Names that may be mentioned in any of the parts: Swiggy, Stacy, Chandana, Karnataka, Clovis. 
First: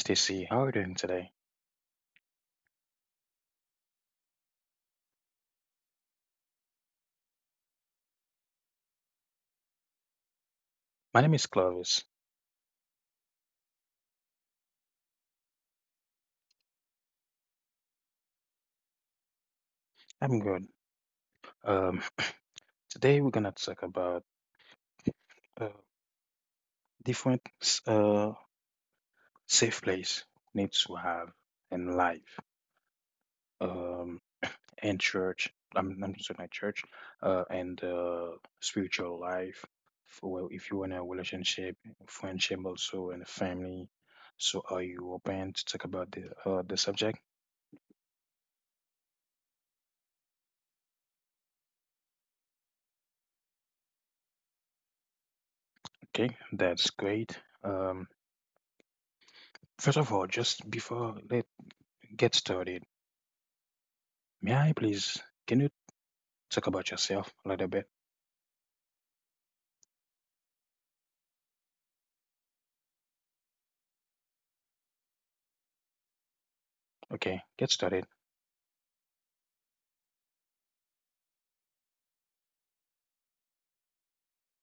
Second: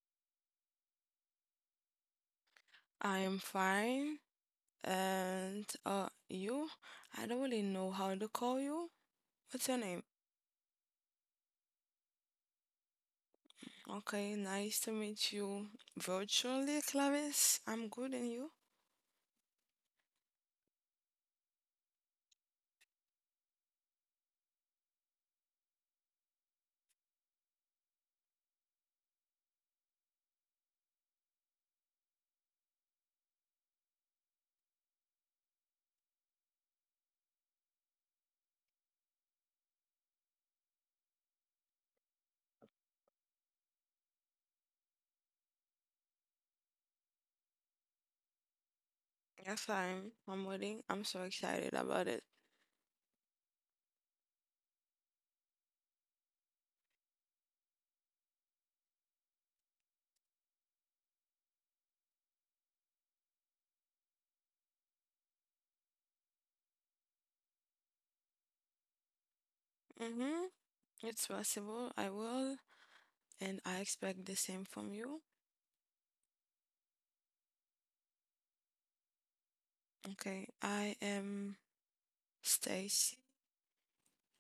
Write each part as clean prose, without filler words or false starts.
Stacy. How are you doing today? I am fine. And you? I don't really know how to call you. What's your name? My name is Clovis. Okay, nice to meet you virtually, Clavis. I'm good, and you? I'm good. Um, Today we're gonna talk about uh, different safe place we need to have in life, um, and church. I'm just my church, and spiritual life. For well, if you're in a relationship, friendship, also in and family. So are you open to talk about the subject? Yes, I'm waiting. I'm so excited about it. Okay, that's great. Um, First of all, just before let get started. May I please, can you talk about yourself a little bit? Mm-hmm. It's possible. I will, and I expect the same from you. Okay, get started. Okay, I am Stacy.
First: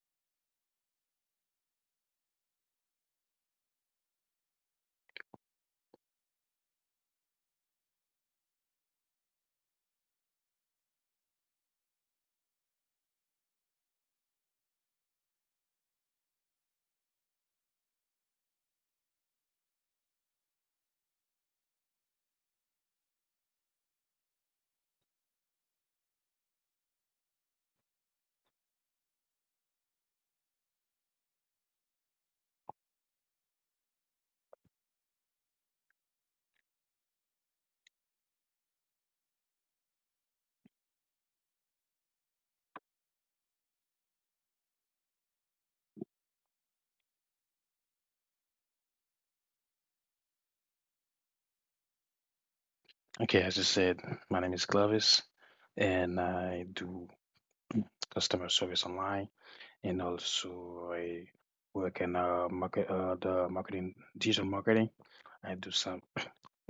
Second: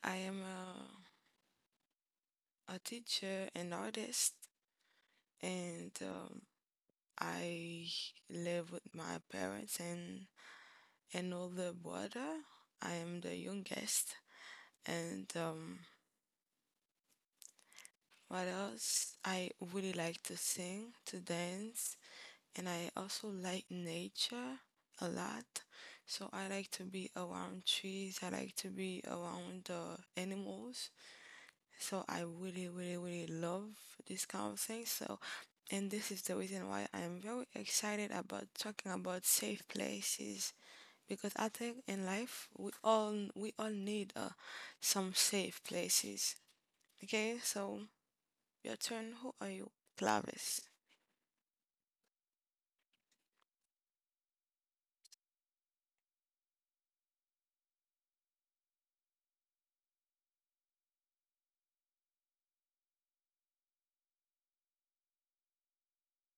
I am a teacher and artist, and I live with my parents and. And all the brother. I am the youngest. And What else? I really like to sing, to dance, and I also like nature a lot. So I like to be around trees, I like to be around the animals. So I really, really, really love this kind of thing. So, and this is the reason why I am very excited about talking about safe places because I think in life we all need some safe places. Okay, so your turn. Who are you, Clavis? Okay, as you said, my name is Clovis and I do customer service online and also I work in the marketing, digital marketing. I do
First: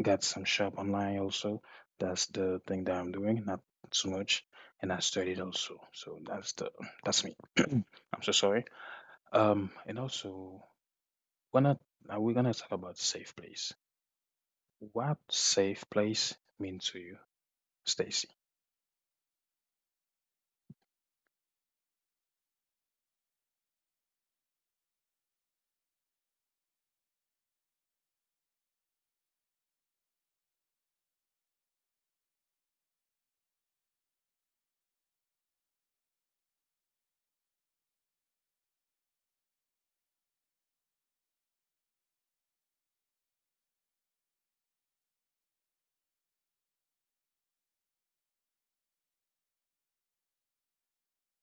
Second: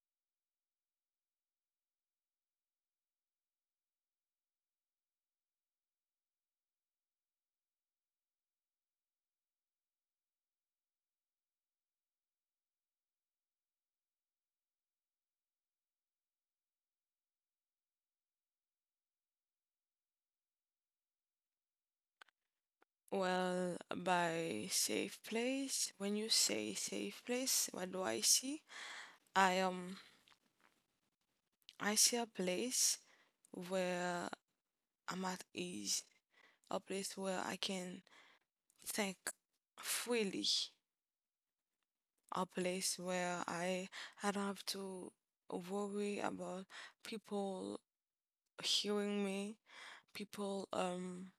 got some shop online also. That's the thing that I'm doing, not so much. And I studied also. So that's me. I'm so sorry. And also, we're not, we're gonna talk about safe place. What safe place mean to you, Stacy? Well, by safe place, when you say safe place, what do I see? I um I see a place where I'm at ease, a place where I can think freely, a place where I don't have to worry about people hearing me, people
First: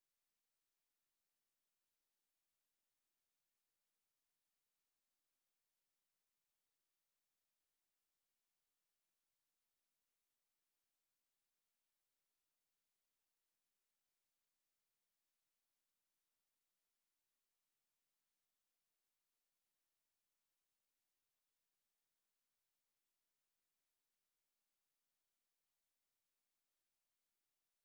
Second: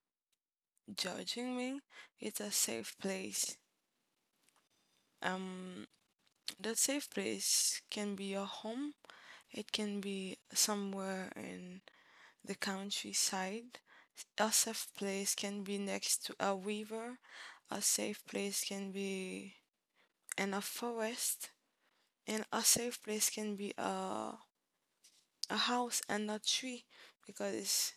judging me. It's a safe place. Um, that safe place can be your home. It can be somewhere in the countryside. A safe place can be next to a river. A safe place can be in a forest. And a safe place can be a house and a tree because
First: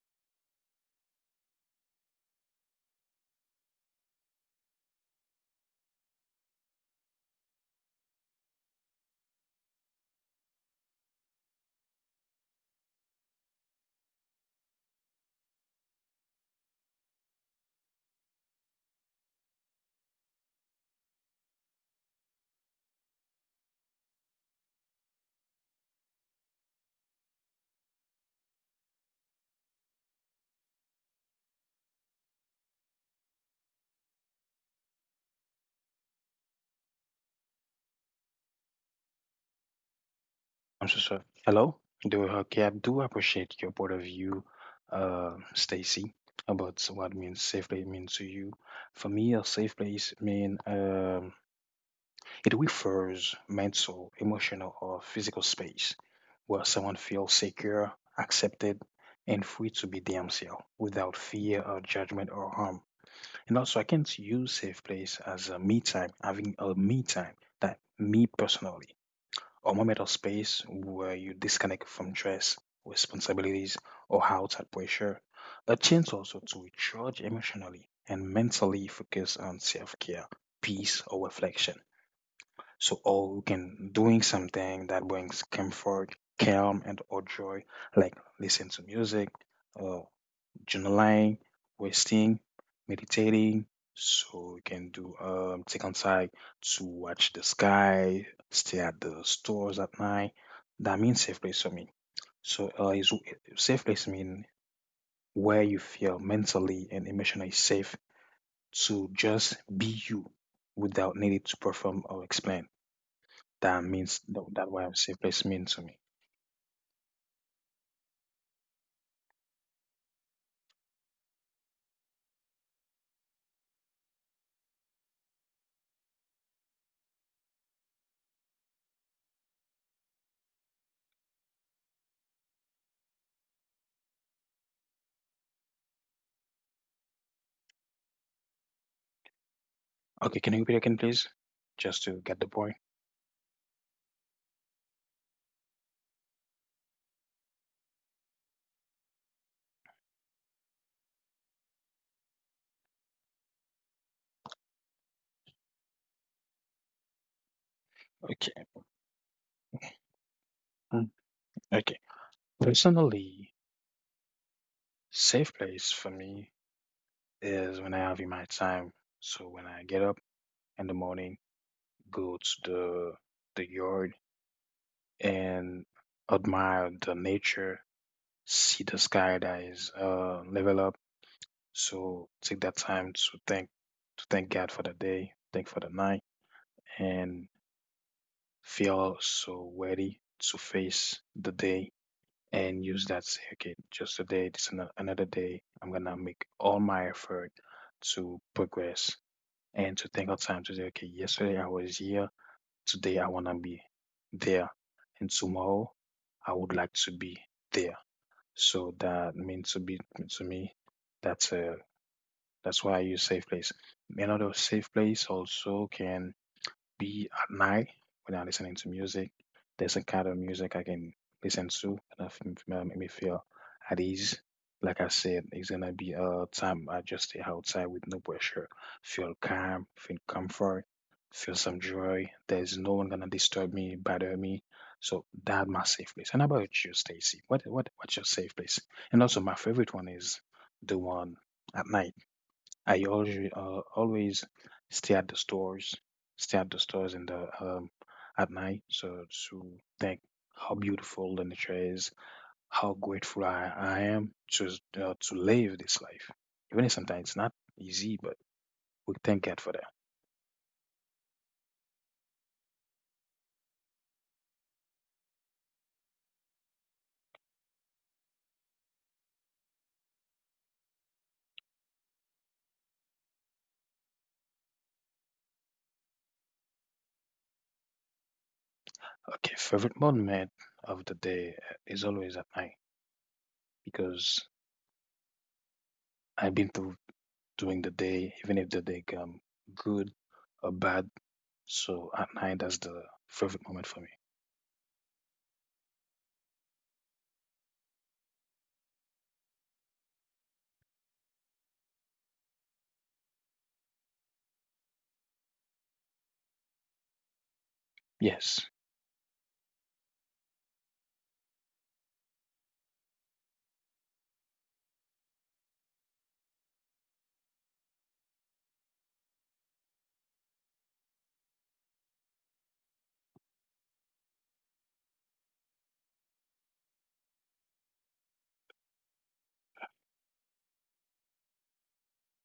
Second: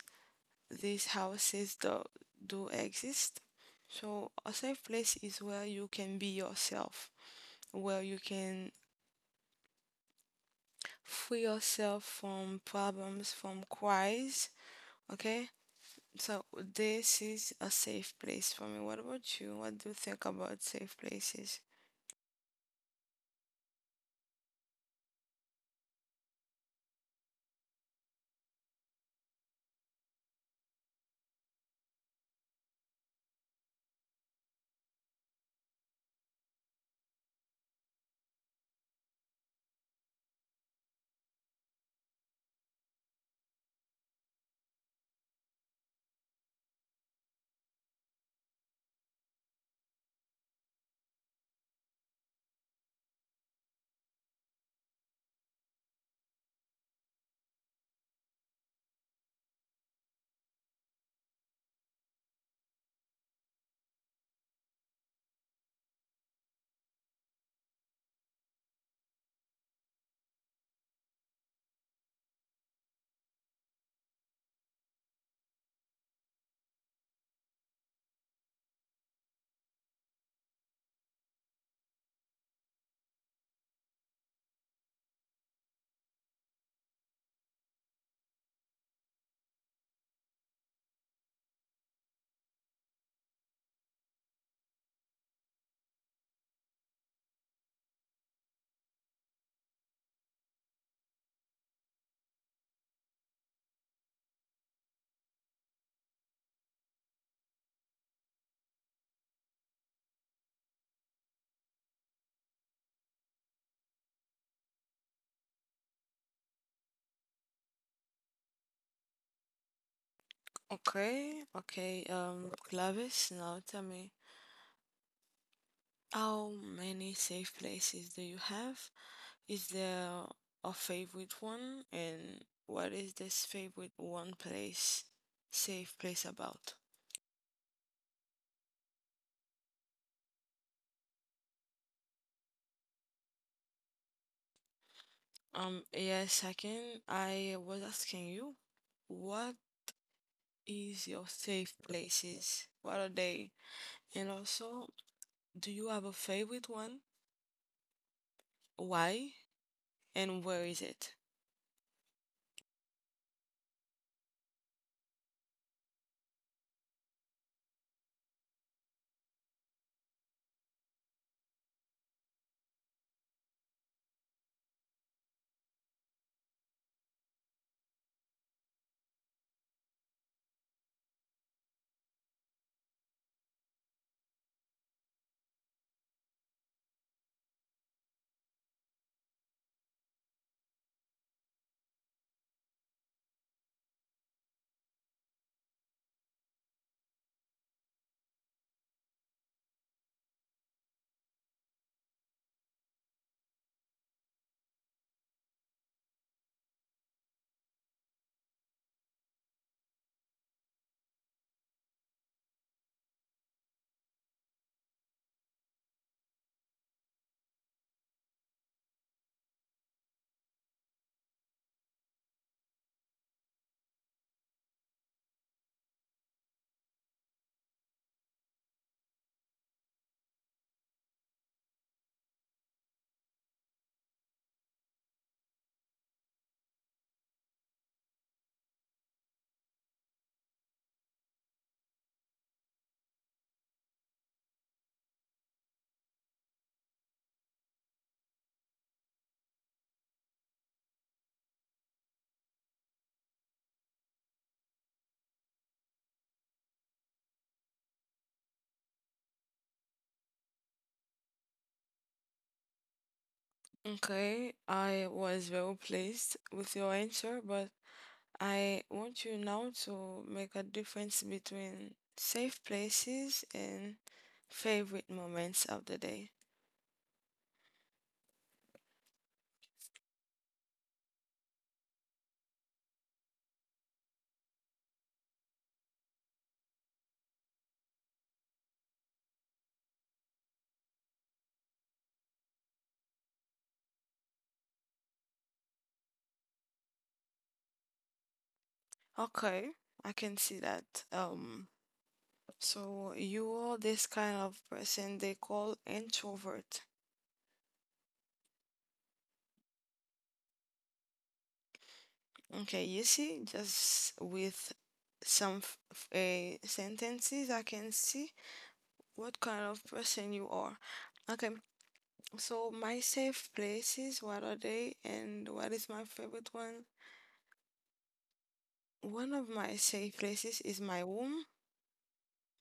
these houses do exist. So a safe place is where you can be yourself, where you can free yourself from problems, from cries. Okay? So this is a safe place for me. What about you? What do you think about safe places? I'm so sorry. Hello? Do okay, I do appreciate your point of view, Stacy, about what means safe place means to you. For me, a safe place mean it refers mental, emotional, or physical space where someone feels secure, accepted, and free to be themselves without fear or judgment or harm. And also, I can't use safe place as a me time, having a me time that me personally, or moment of space where you disconnect from stress, responsibilities, or outside pressure. A chance also to recharge emotionally and mentally focus on self care, peace, or reflection. So, all you can doing something that brings comfort, calm, and or joy, like listen to music journaling, resting, meditating. So you can do take on time to watch the sky, stay at the stores at night. That means safe place for me. So is safe place mean where you feel mentally and emotionally safe to just be you without needing to perform or explain. That means that what safe place mean to me. Okay, okay. Clavis, now tell me, how many safe places do you have? Is there a favorite one? And what is this favorite one place, safe place about? Okay, can you repeat again, please? Just to get the point. Yeah, second, I was asking you, what is your safe places? What are they? And also, do you have a favorite one? Okay. Why? And where is it? Mm, Okay. Personally, safe place for me is when I have in my time. So when I get up in the morning, go to the yard and admire the nature, see the sky that is level up. So take that time to thank God for the day, thank for the night, and feel so ready to face the day and use that say, okay, just a day, this is another day. I'm gonna make all my effort to progress and to take our time to say, okay, yesterday I was here, today I want to be there, and tomorrow I would like to be there. So that means to me, that's a that's why I use safe place. Another safe place also can be at night when I'm listening to music. There's a kind of music I can listen to and make me feel at ease. Like I said, it's gonna be a time I just stay outside with no pressure, feel calm, feel comfort, feel some joy. There's no one gonna disturb me, bother me. So that's my safe place. And how about you, Stacy? What's your safe place? And also my favorite one is the one at night. I always Always stay at the stores, stay at the stores in the at night, so to think how beautiful the nature is, how grateful I am to live this life. Even if sometimes it's not easy, but we thank God for that. Okay, I was very pleased with your answer, but I want you now to make a difference between safe places and favorite moments of the day. Okay, favorite moment of the day is always at night because I've been through during the day, even if the day come good or bad. So at night, that's the favorite moment for me. Okay, I can see that. Um, so you are this kind of person they call introvert. Yes. Okay, you see, just with some sentences, I can see what kind of person you are. Okay, so my safe places, what are they, and what is my favorite one? One of my safe places is my womb,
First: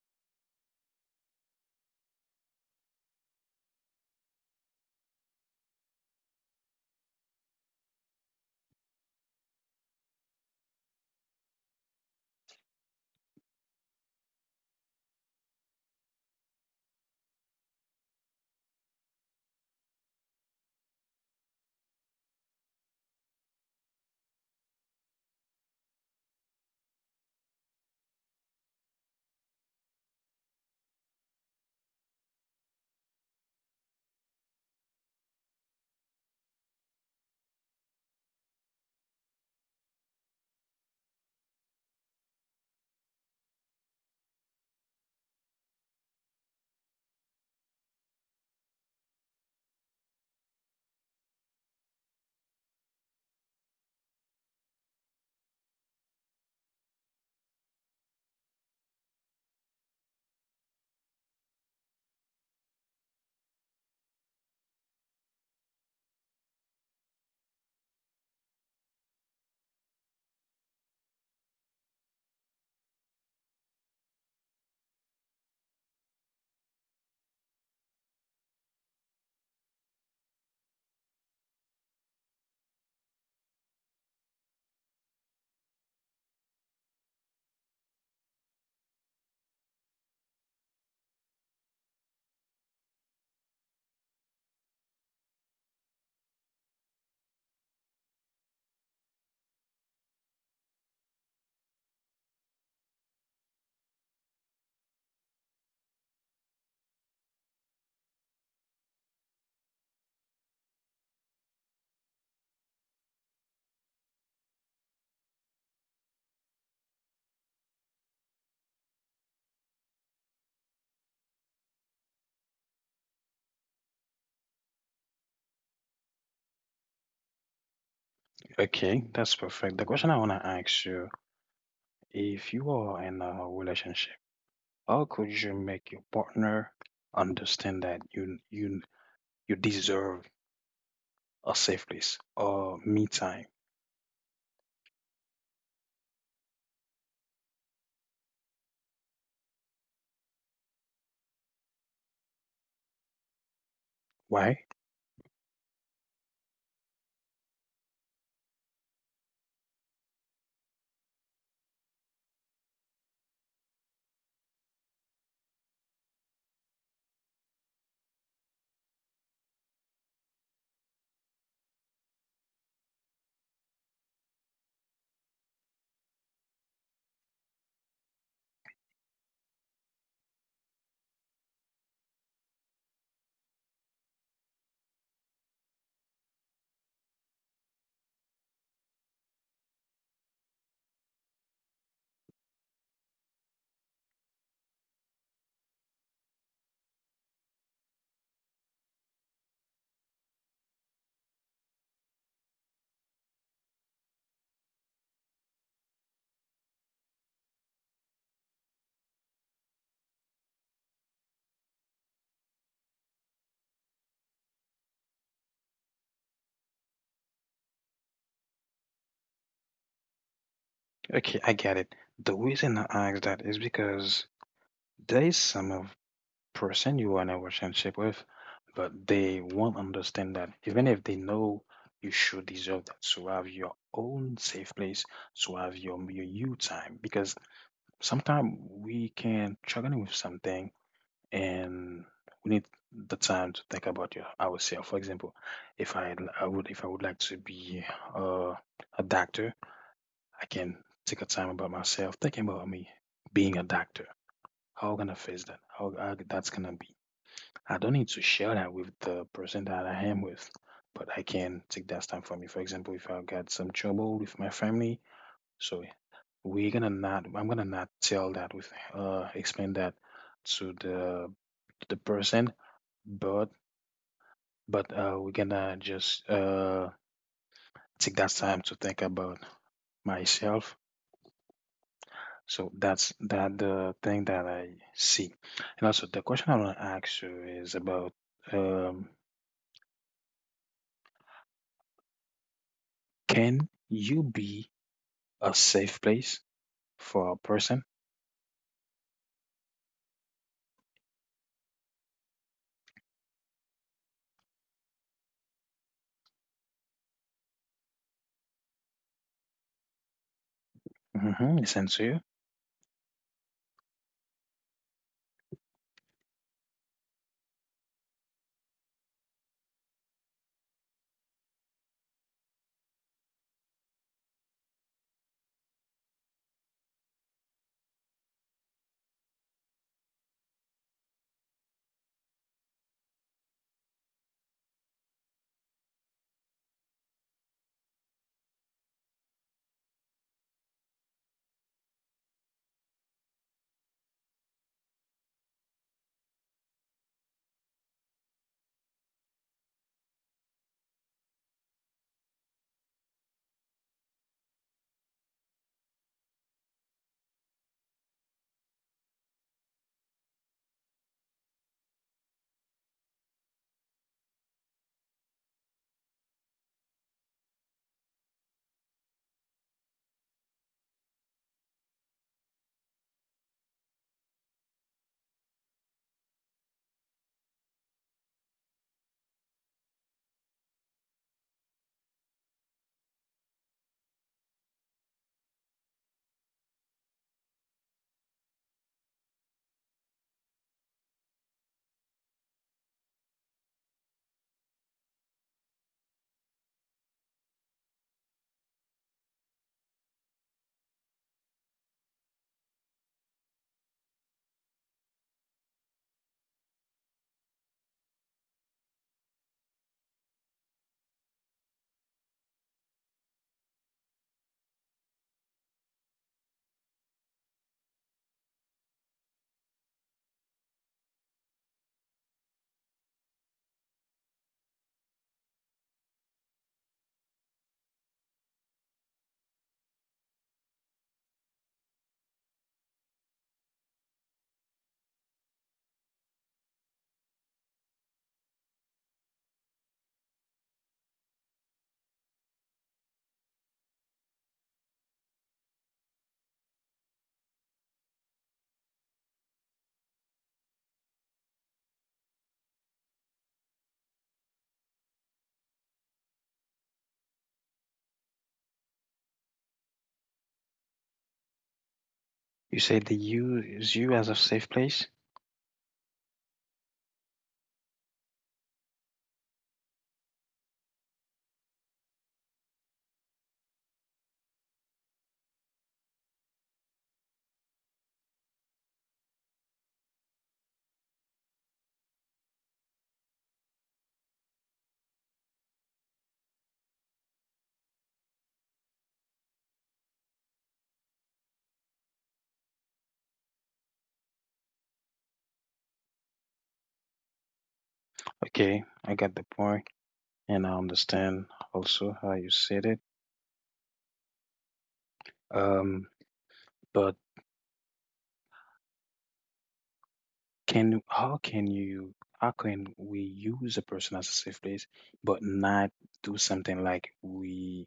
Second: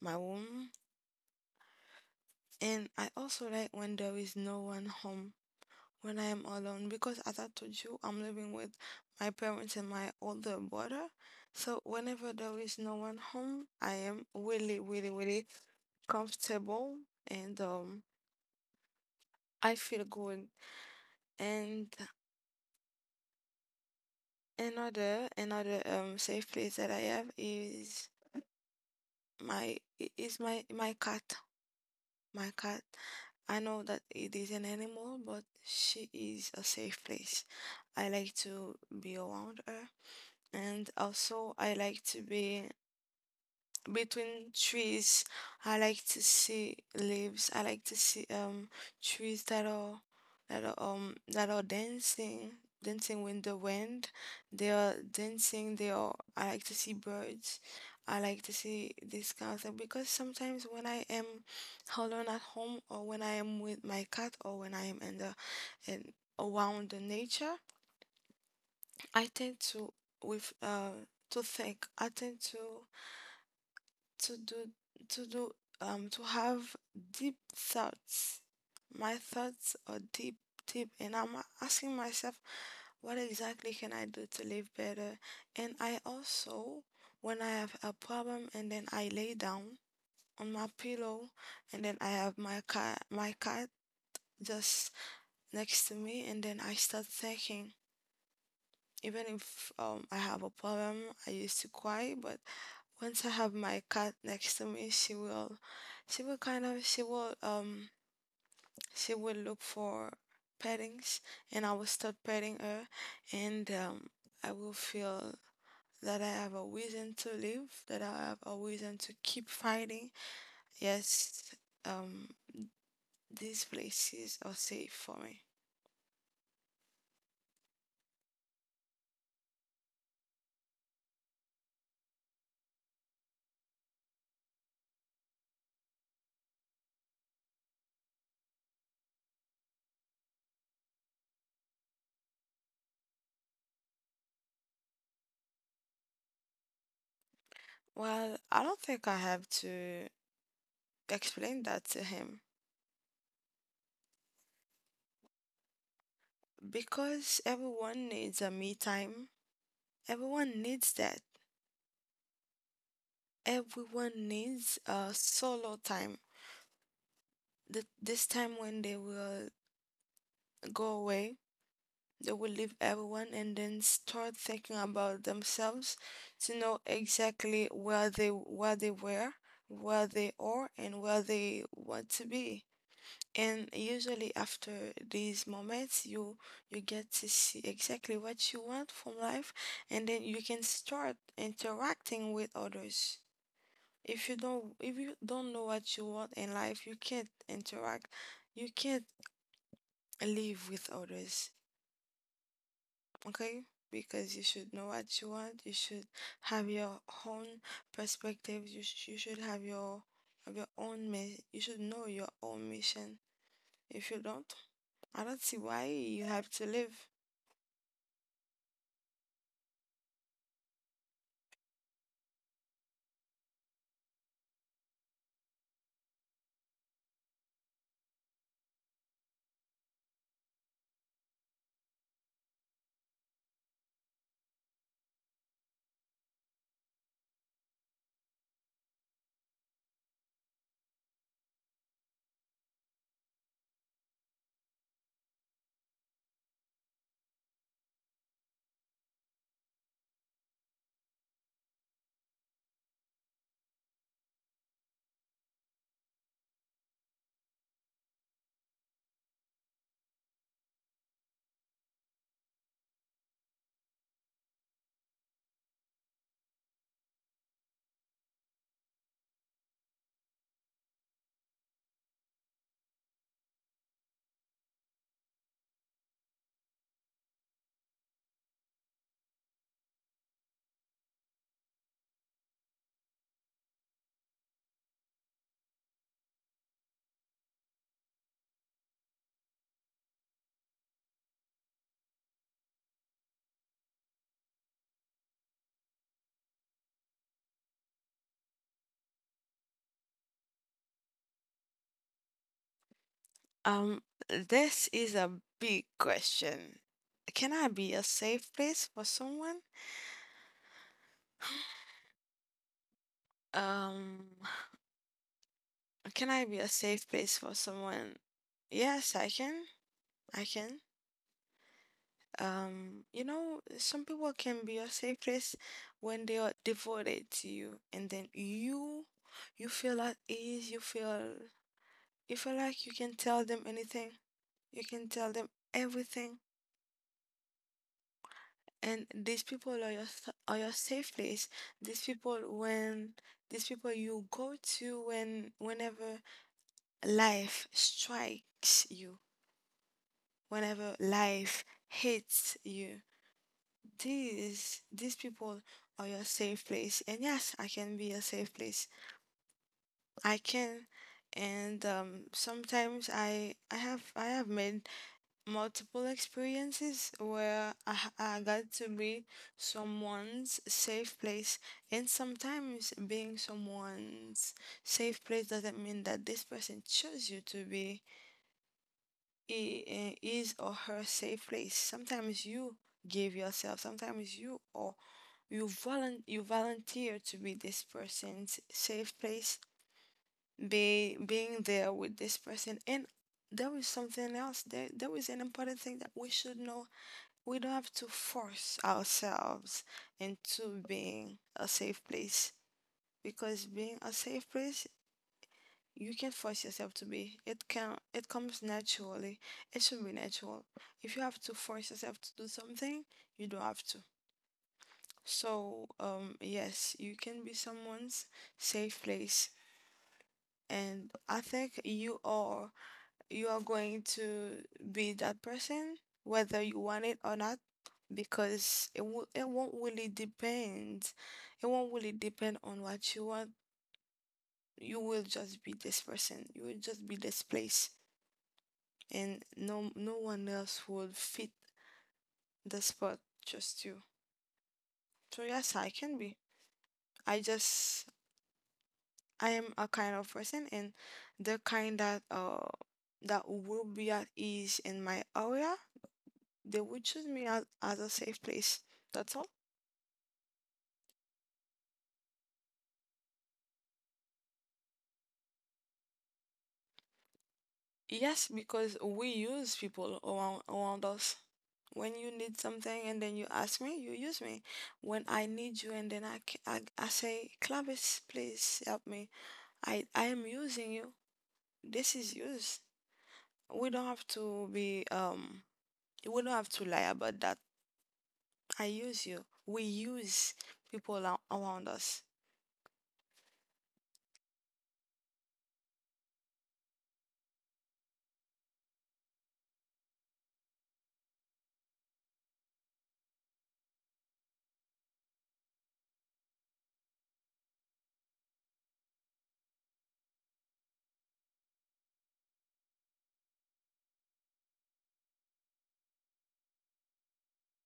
my womb, and I also like when there is no one home, when I am alone, because as I told you, I'm living with my parents and my older brother. So whenever there is no one home, I am really, really, really comfortable, and I feel good. And another safe place that I have is my cat. My cat, I know that it is an animal, but she is a safe place. I like to be around her, and also I like to be between trees. I like to see leaves. I like to see trees that are that are dancing, dancing with the wind. They are dancing. They are. I like to see birds. I like to see this kind of thing because sometimes when I am alone at home or when I am with my cat or when I am in the in around the nature, I tend to with to think. I tend to do to do to have deep thoughts. My thoughts are deep, and I'm asking myself, what exactly can I do to live better? And I also, when I have a problem, and then I lay down on my pillow, and then I have my cat just next to me, and then I start thinking. Even if I have a problem, I used to cry, but once I have my cat next to me, she will kind of, she will look for pettings, and I will start petting her, and I will feel that I have a reason to live, that I have a reason to keep fighting. Yes, um, these places are safe for me. Okay, that's perfect. The question I want to ask you, if you are in a relationship, how could you make your partner understand that you deserve a safe place or me time? Well, I don't think I have to explain that to him Why? because everyone needs a me time. Everyone needs that. Everyone needs a solo time. This time when they will go away, they will leave everyone and then start thinking about themselves to know exactly where they were, where they are, and where they want to be. And usually after these moments, you get to see exactly what you want from life, and then you can start interacting with others. If you don't know what you want in life, you can't interact. You can't live with others, okay? Because you should know what you want. You should have your own perspective. You should have you should know your own mission. If you don't, I don't see why you have to live. Okay, I get it. The reason I ask that is because there is some of person you are in a relationship with, but they won't understand that even if they know you should deserve that. So have your own safe place, so have your you time because sometimes we can struggling with something and we need the time to think about your ourselves. For example, if I if I would like to be uh, a doctor, I can take a time about myself, thinking about me being a doctor. How I'm gonna face that? How that's gonna be? I don't need to share that with the person that I am with, but I can take that time for me. For example, if I got some trouble with my family, so we're gonna not. I'm gonna not tell that with explain that to the person, but we're gonna just take that time to think about myself. So that's that the thing that I see. And also the question I wanna ask you is about um can you be a safe place for a person? Um, this is a big question. Can I be a safe place for someone? Mm-hmm, listen to you. Um, Can I be a safe place for someone? Yes, I can. I can. You know, some people can be your safe place when they are devoted to you, and then you feel at ease. You feel like you can tell them anything. You can tell them everything, and these people are your safe place. These people when these people you go to when whenever life strikes you whenever life hits you. These people are your safe place, and yes, I can be a safe place. I can, and sometimes I have made multiple experiences where I got to be someone's safe place, and sometimes being someone's safe place doesn't mean that this person chose you to be his or her safe place. Sometimes you give yourself, sometimes you volunteer to be this person's safe place, be being there with this person. And there is something else. There is an important thing that we should know. We don't have to force ourselves into being a safe place because being a safe place you can't force yourself to be. It comes naturally. It should be natural. If you have to force yourself to do something, you don't have to. So, yes, you can be someone's safe place. And I think you are going to be that person whether you want it or not because it won't really depend. It won't really depend on what you want. You will just be this person. You will just be this place. And no one else would fit the spot, just you. So yes, I can be. I just i am a kind of person, and the kind that will be at ease in my area. They would choose me as a safe place. That's all. You said they use you as a safe place. Yes, because we use people around us. When you need something and then you ask me, you use me. When I need you and then I say, Clavis, please help me, I, am using you. This is use. We don't have to be we don't have to lie about that. I use you. We use people around us. Okay, I got the point, and I understand also how you said it. Um, but can how can you how can we use a person as a safe place, but not do something like we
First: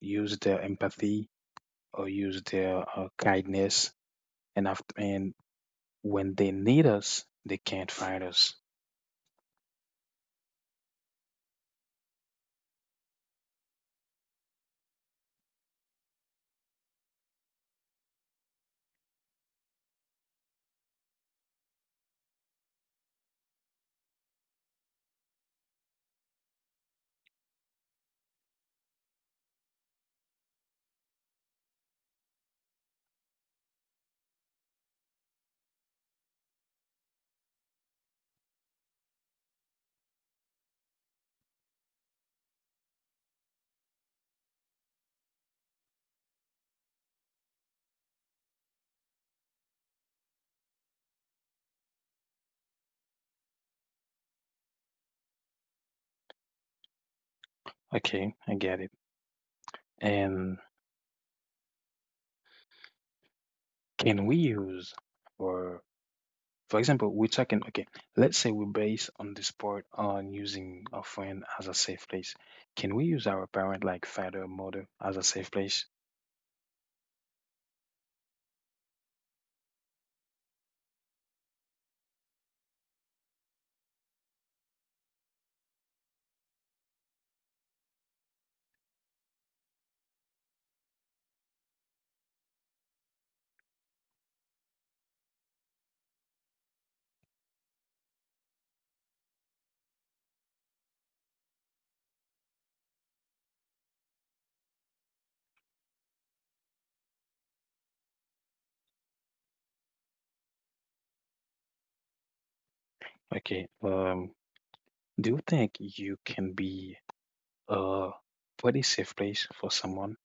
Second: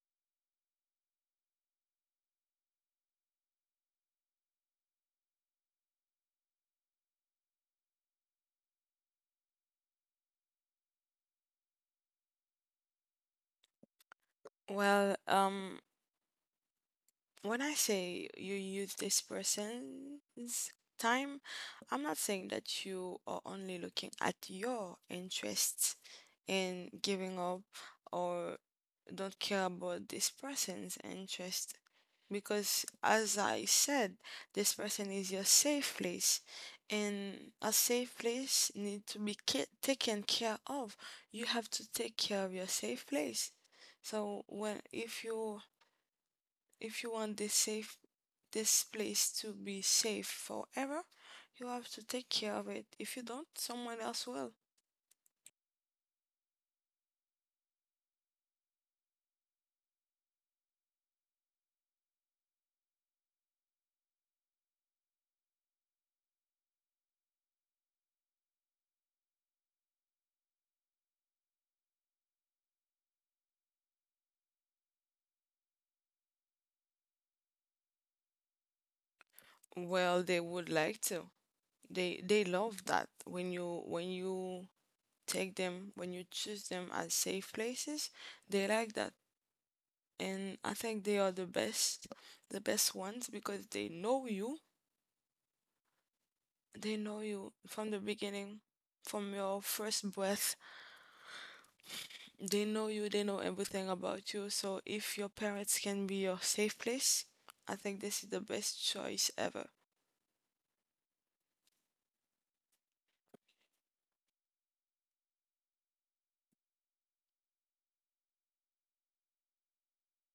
use their empathy or use their kindness, and after and when they need us, they can't find us. Well, when I say you use this person's time, I'm not saying that you are only looking at your interests and giving up or don't care about this person's interests because as I said, this person is your safe place, and a safe place need to be taken care of. You have to take care of your safe place. So when if you want this safe this place to be safe forever, you have to take care of it. If you don't, someone else will. Okay, I get it. And can we use or for example, we're talking, okay, let's say we base on the sport on using a friend as a safe place. Can we use our parent, like father or mother, as a safe place? Well, they would like to. They love that when you take them, when you choose them as safe places. They like that, and I think they are the best ones because they know you, they know you from the beginning, from your first breath. They know you, they know everything about you. So if your parents can be your safe place, I think this is the best choice ever. Okay, do you think you can be a pretty safe place for someone?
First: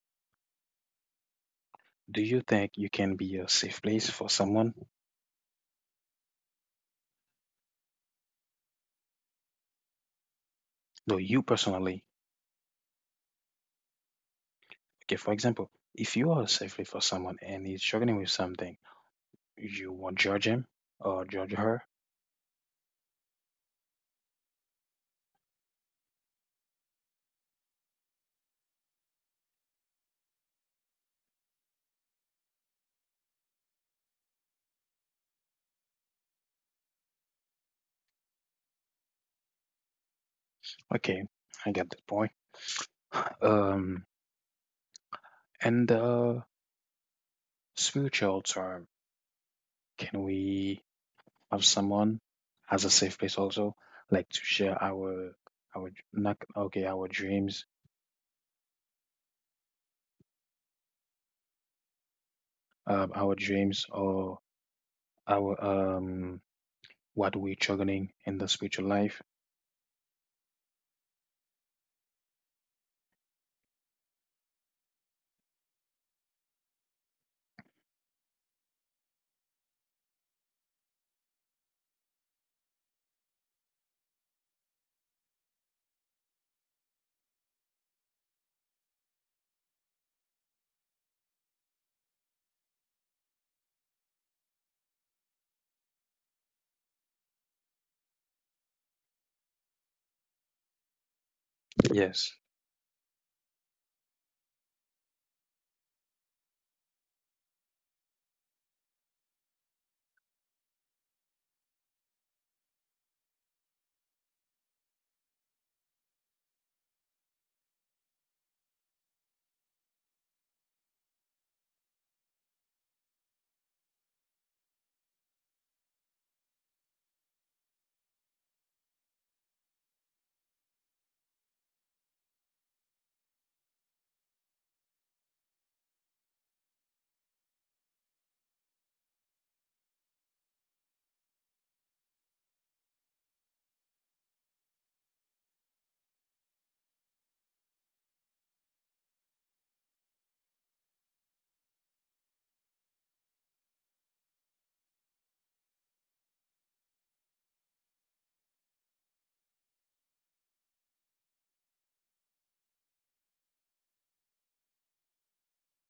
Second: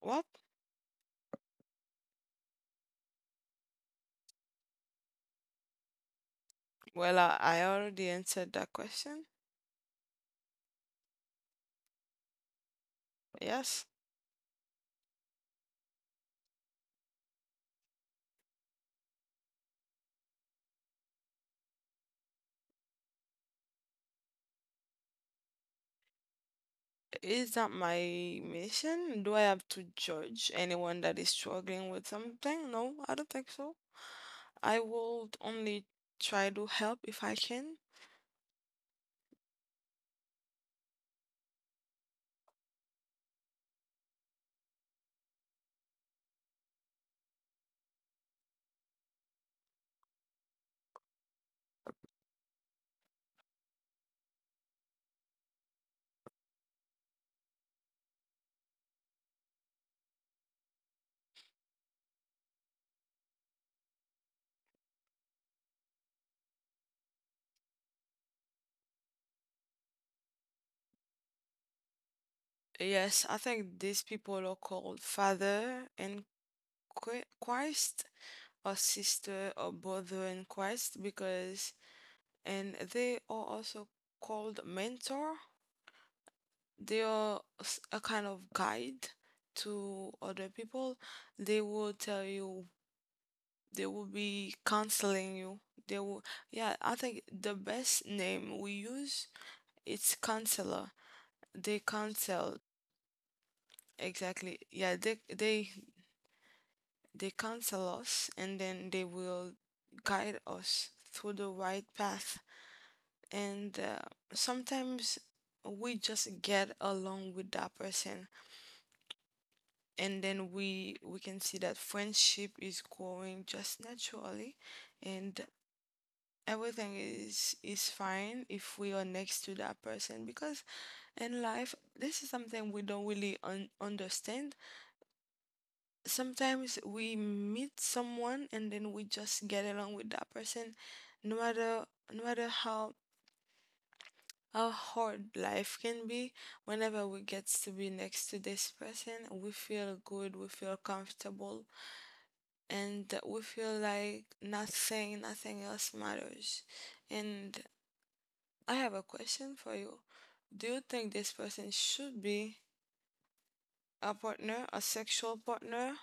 What? Do you think you can be a safe place for someone? Well, I already answered that question. No, you personally. Yes. Okay, for example, if you are a safe place for someone and he's struggling with something, you won't judge him or judge her. Is that my mission? Do I have to judge anyone that is struggling with something? No, I don't think so. I will only try to help if I can. Okay, I get the point. Um, In the spiritual term, can we have someone as a safe place also, like to share our not okay our dreams or our um what we're struggling in the spiritual life? Yes, I think these people are called father in Christ or sister or brother in Christ, because and they are also called mentor. They are a kind of guide to other people. They will tell you they will be canceling you. They will, yeah, I think the best name we use it's canceller. They Yes. cancel exactly. Yeah, they they cancel us, and then they will guide us through the right path. And sometimes we just get along with that person, and then we can see that friendship is growing just naturally, and everything is fine if we are next to that person. Because in life this is something we don't really understand. Sometimes we meet someone and then we just get along with that person, no matter, no matter how hard life can be. Whenever we get to be next to this person, we feel good, we feel comfortable, and we feel like nothing else matters. And I have a question for you. Do you think this person should be a partner, a sexual partner?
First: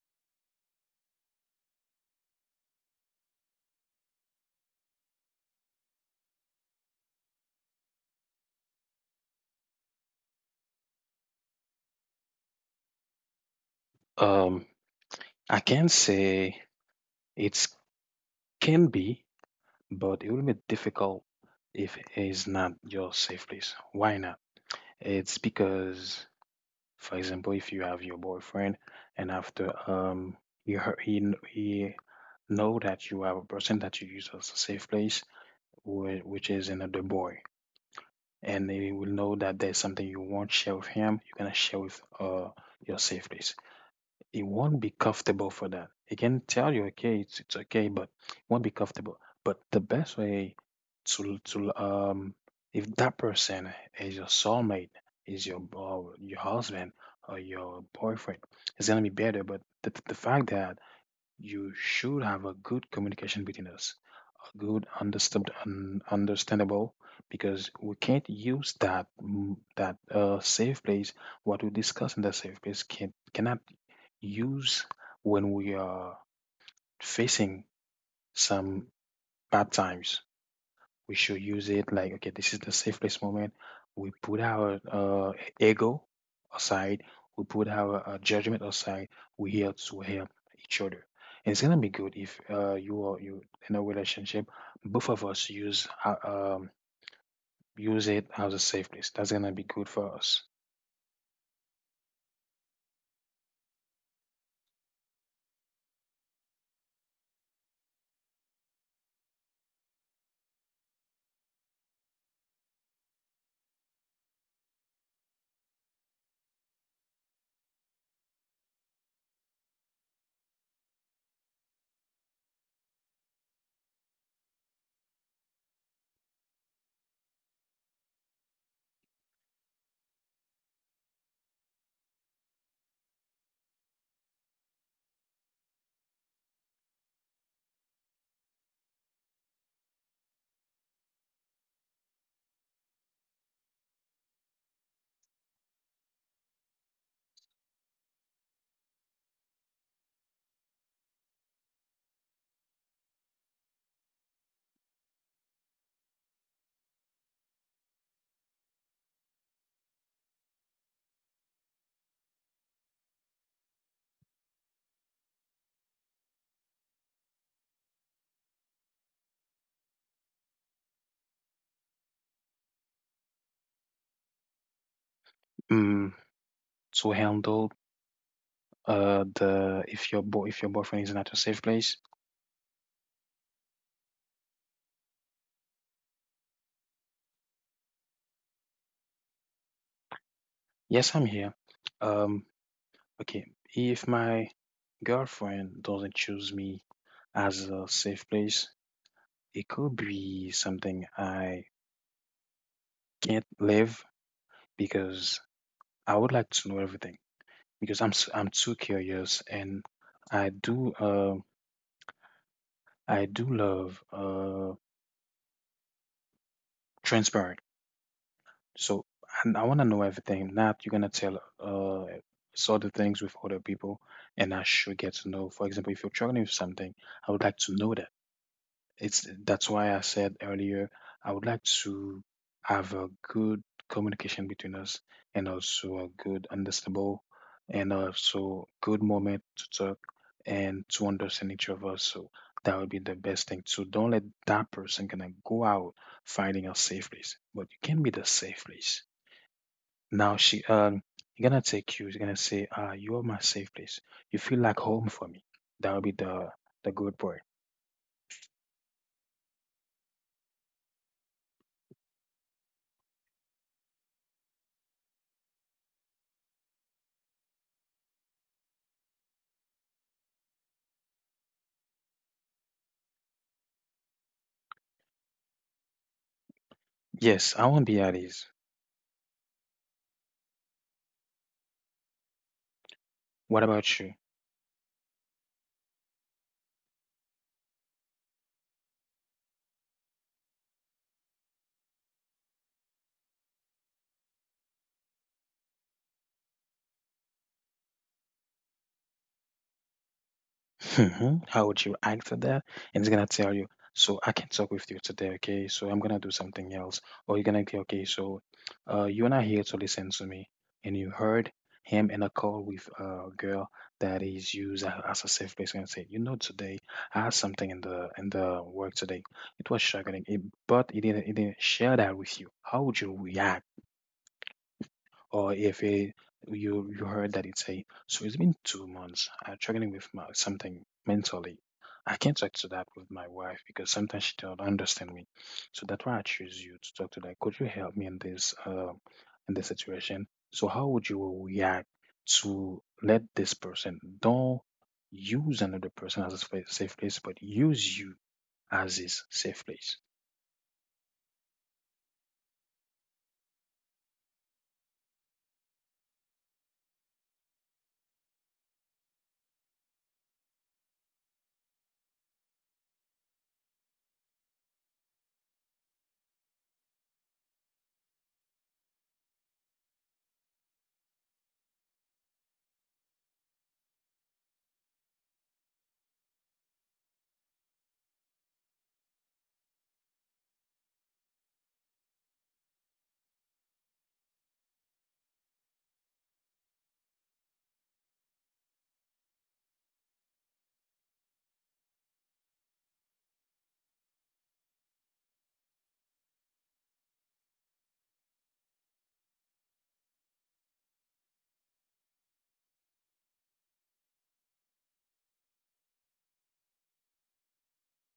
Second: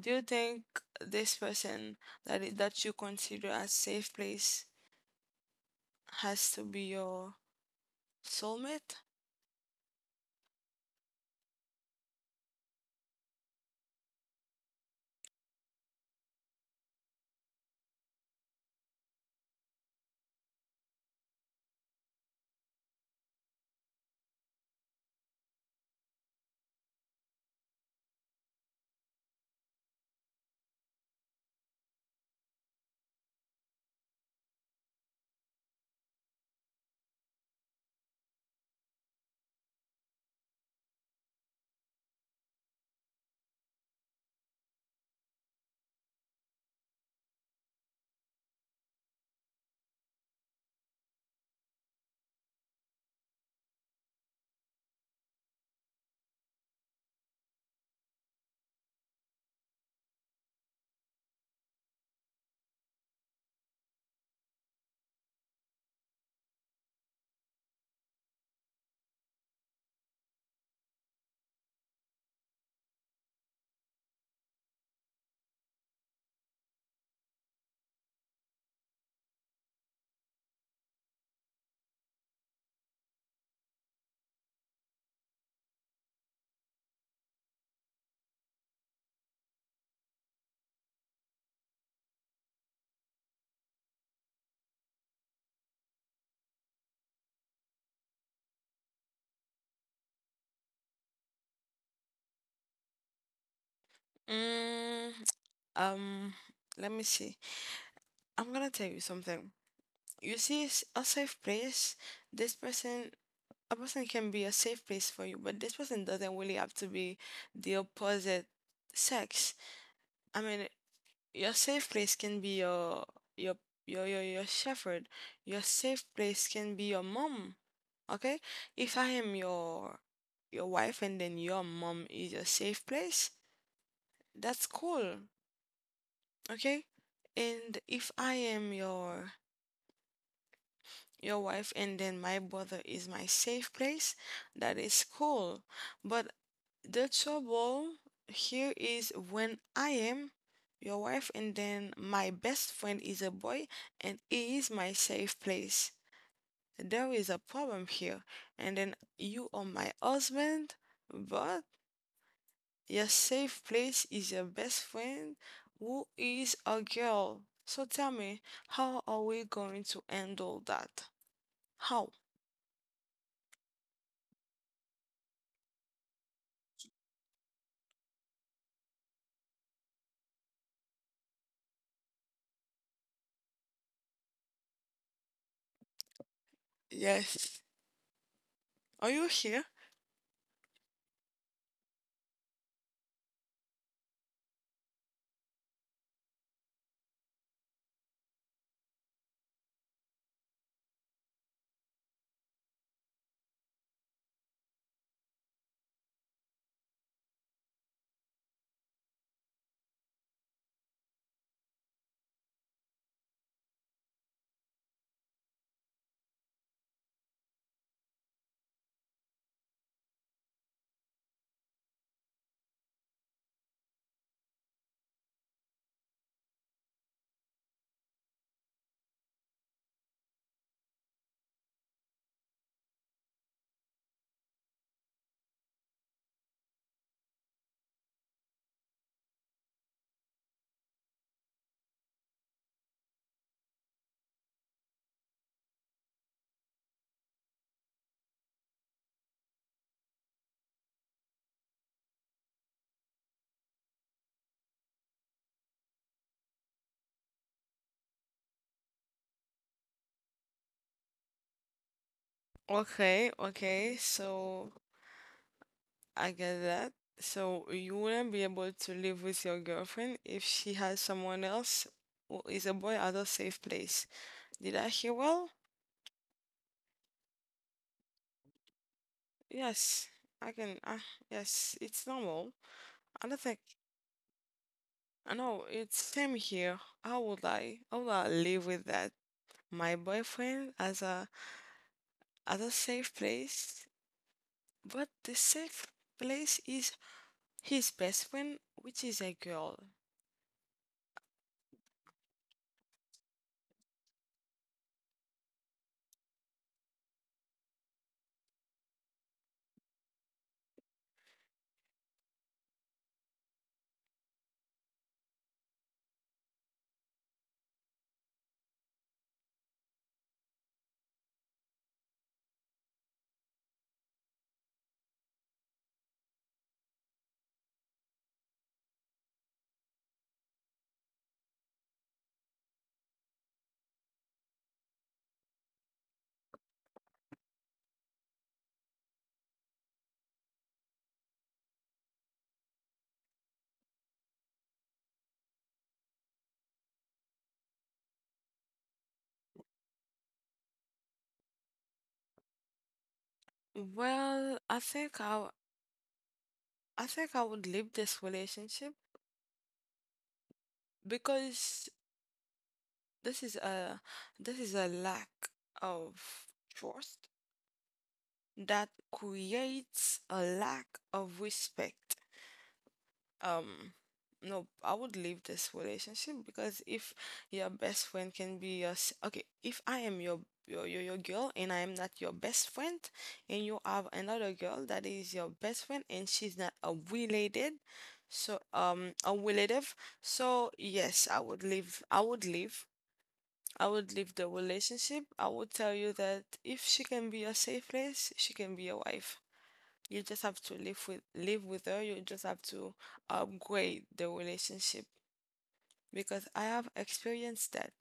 Do you think this person that that you consider a safe place has to be your soulmate? Um, I can say it can be, but it will be difficult if it's not your safe place. Why not? It's because for example, if you have your boyfriend and after he heard, he kn- he know that you are a person that you use as a safe place, which is another boy, and he will know that there's something you won't share with him. You're gonna share with your safe place. He won't be comfortable for that. He can tell you, okay, it's okay, but he won't be comfortable. But the best way to um, if that person is your soulmate, is your husband or your boyfriend, it's gonna be better. But the fact that you should have a good communication between us, good understood, understandable, because we can't use that safe place. What we discuss in that safe place can cannot use when we are facing some bad times. We should use it like okay, this is the safest moment. We put our ego aside, we put our judgment aside. We here to help each other, and it's gonna be good if you are you in a relationship, both of us use use it as a safe place. That's gonna be good for us. Mm, um, let me see. I'm gonna tell you something. You see, a safe place. This person, a person can be a safe place for you, but this person doesn't really have to be the opposite sex. I mean, your safe place can be your your shepherd. Your safe place can be your mom. Okay? If I am your wife and then your mom is your safe place, that's cool. Okay? And if I am your wife and then my brother is my safe place, that is cool. But the trouble here is when I am your wife, and then my best friend is a boy, and he is my safe place. There is a problem here, and then you are my husband, but your safe place is your best friend, who is a girl. So tell me, how are we going to handle that? How? mm, to handle the if your if your boyfriend is not a safe place, Yes. Are you here? yes, I'm here. um, okay, if my girlfriend doesn't choose me as a safe place, it could be something I can't live because I would like to know everything because I'm too curious and I do uh, I do love transparent. So I want to know everything. Not you're gonna tell sort things with other people, and I should get to know. For example, if you're struggling with something, I would like to know that. It's That's why I said earlier, I would like to have a good communication between us and also a good understandable and also good moment to talk and to understand each of us. So that would be the best thing. So don't let that person gonna go out finding a safe place. But you can be the safe place. Now she gonna take you. She's gonna say, you are my safe place. You feel like home for me. That would be the good part. Okay, okay. So I get that. So you wouldn't be able to live with your girlfriend if she has someone else who is a boy at a safe place. Did I hear well? Yes, I won't be at ease. Yes, I can. Yes, it's normal. I What don't think. about you? I know it's same here. How would I? How would I live with that? My boyfriend as a at a safe place, but the safe place is his best friend, which is a girl. Mhm. How would you act to that? And it's gonna tell you, so I can talk with you today, okay? So I'm gonna do something else. Or you're gonna be okay, so you're not here to listen to me. And you heard him in a call with a girl that is used as a safe place and say, today I had something in the work today. It was struggling, but it didn't share that with you. How would you react? Or if it, you heard that it's a so it's been 2 months. I'm struggling with something mentally. I can't talk to that with my wife because sometimes she don't understand me, so that's why I choose you to talk to that. Could you help me in this situation? So how would you react to let this person don't use another person as a safe place but use you as his safe place? Well, I think I think I would leave this relationship because this is a this is a lack of trust that creates a lack of respect. um no, I would leave this relationship. Because if your best friend can be your okay, if I am your girl and I am not your best friend, and you have another girl that is your best friend and she's not a related, so a relative. So yes, I would leave, I would leave, I would leave the relationship. I would tell you that if she can be your safe place, she can be your wife. You just have to live with her. You just have to upgrade the relationship, because I have experienced that.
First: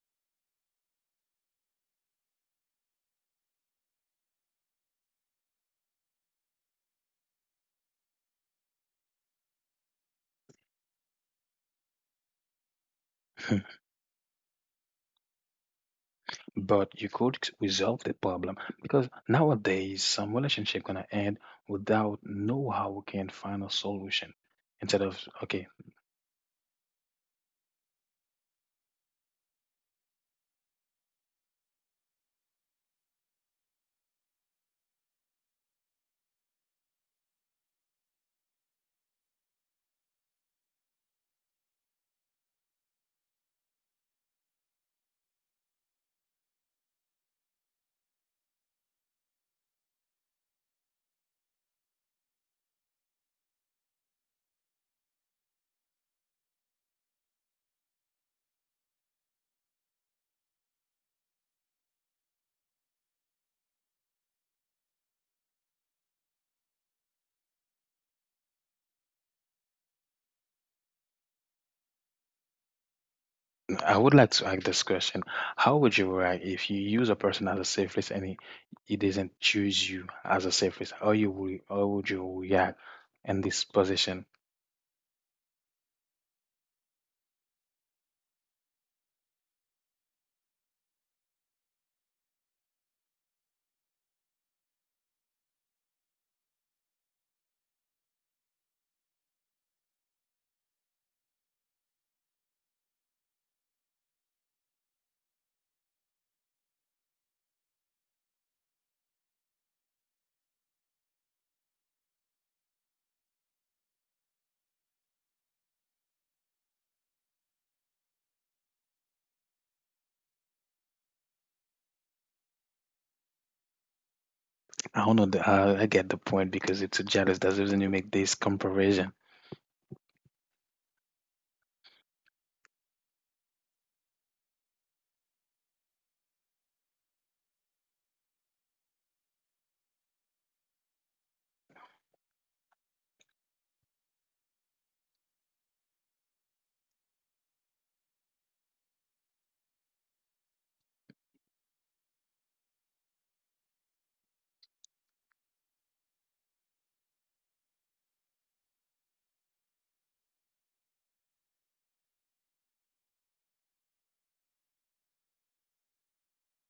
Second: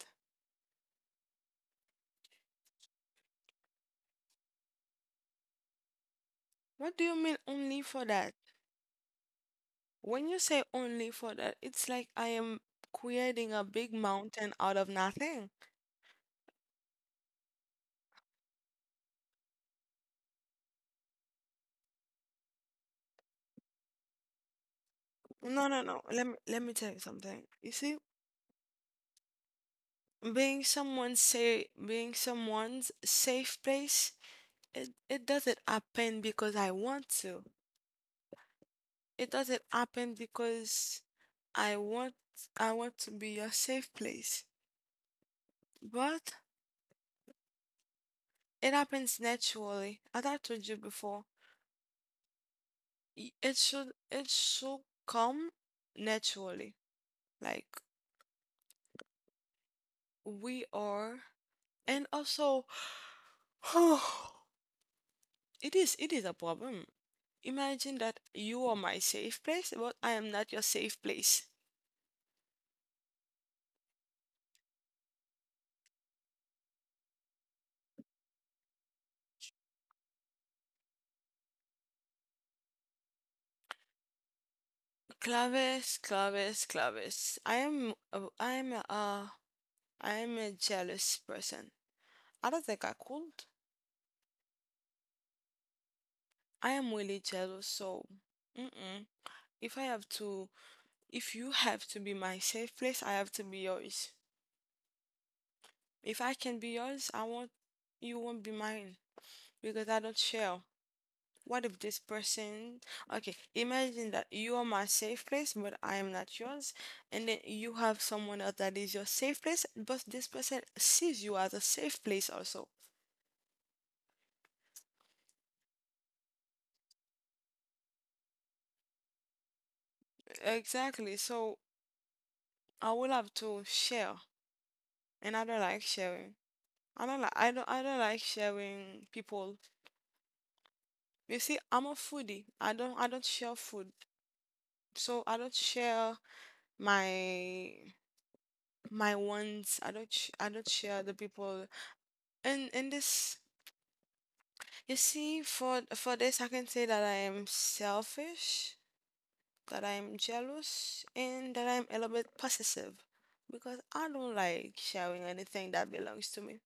What do you mean only for that? When you say only for that, it's like I am creating a big mountain out of nothing. But you could resolve the problem, because nowadays some relationship gonna end without know how we can find a solution. Instead of. Okay, No, no, no. Let me tell you something. You see, being someone's say being someone's safe place, it doesn't happen because I want to. It doesn't happen because I want I want to be a safe place. But it happens naturally. As I told you before, it should come naturally. Like we are. And also it is a problem. Imagine that you are my safe place, but I am not your safe place. I would like to ask this question: how would you react if you use a person as a safe surface and he doesn't choose you as a safe surface? How would you react in this position? Claves, claves, claves. I am a jealous person. I don't think I could. I am really jealous, so mm-mm. If I have to, if you have to be my safe place, I have to be yours. If I can be yours, I won't, you won't be mine, because I don't share. What if this person, okay, imagine that you are my safe place, but I am not yours, and then you have someone else that is your safe place, but this person sees you as a safe place also. I don't know. I get the point because it's a jealous. That's the reason you make this comparison. Exactly, so I will have to share, and I don't like sharing. I don't like sharing people. You see, I'm a foodie. I don't share food. So I don't share my my wants. I don't I don't share the people. And in this, you see, for this, I can say that I am selfish, that I am jealous, and that I'm a little bit possessive, because I don't like sharing anything that belongs to me.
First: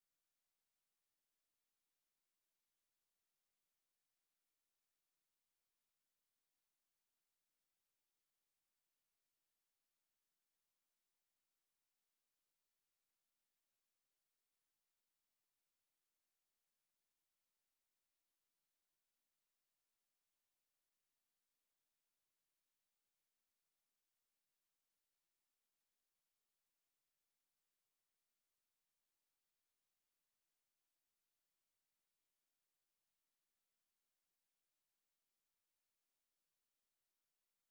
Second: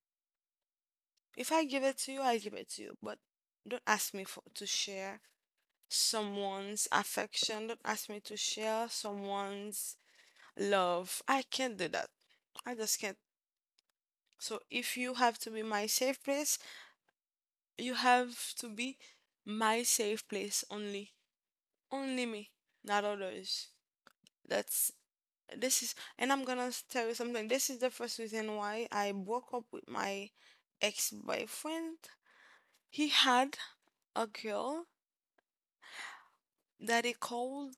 If I give it to you, I give it to you, but don't ask me for to share someone's affection. Don't ask me to share someone's love. I can't do that. I just can't. So if you have to be my safe place, you have to be my safe place only. Only me, not others. That's this is and I'm gonna tell you something. This is the first reason why I broke up with my ex boyfriend. He had a girl that he called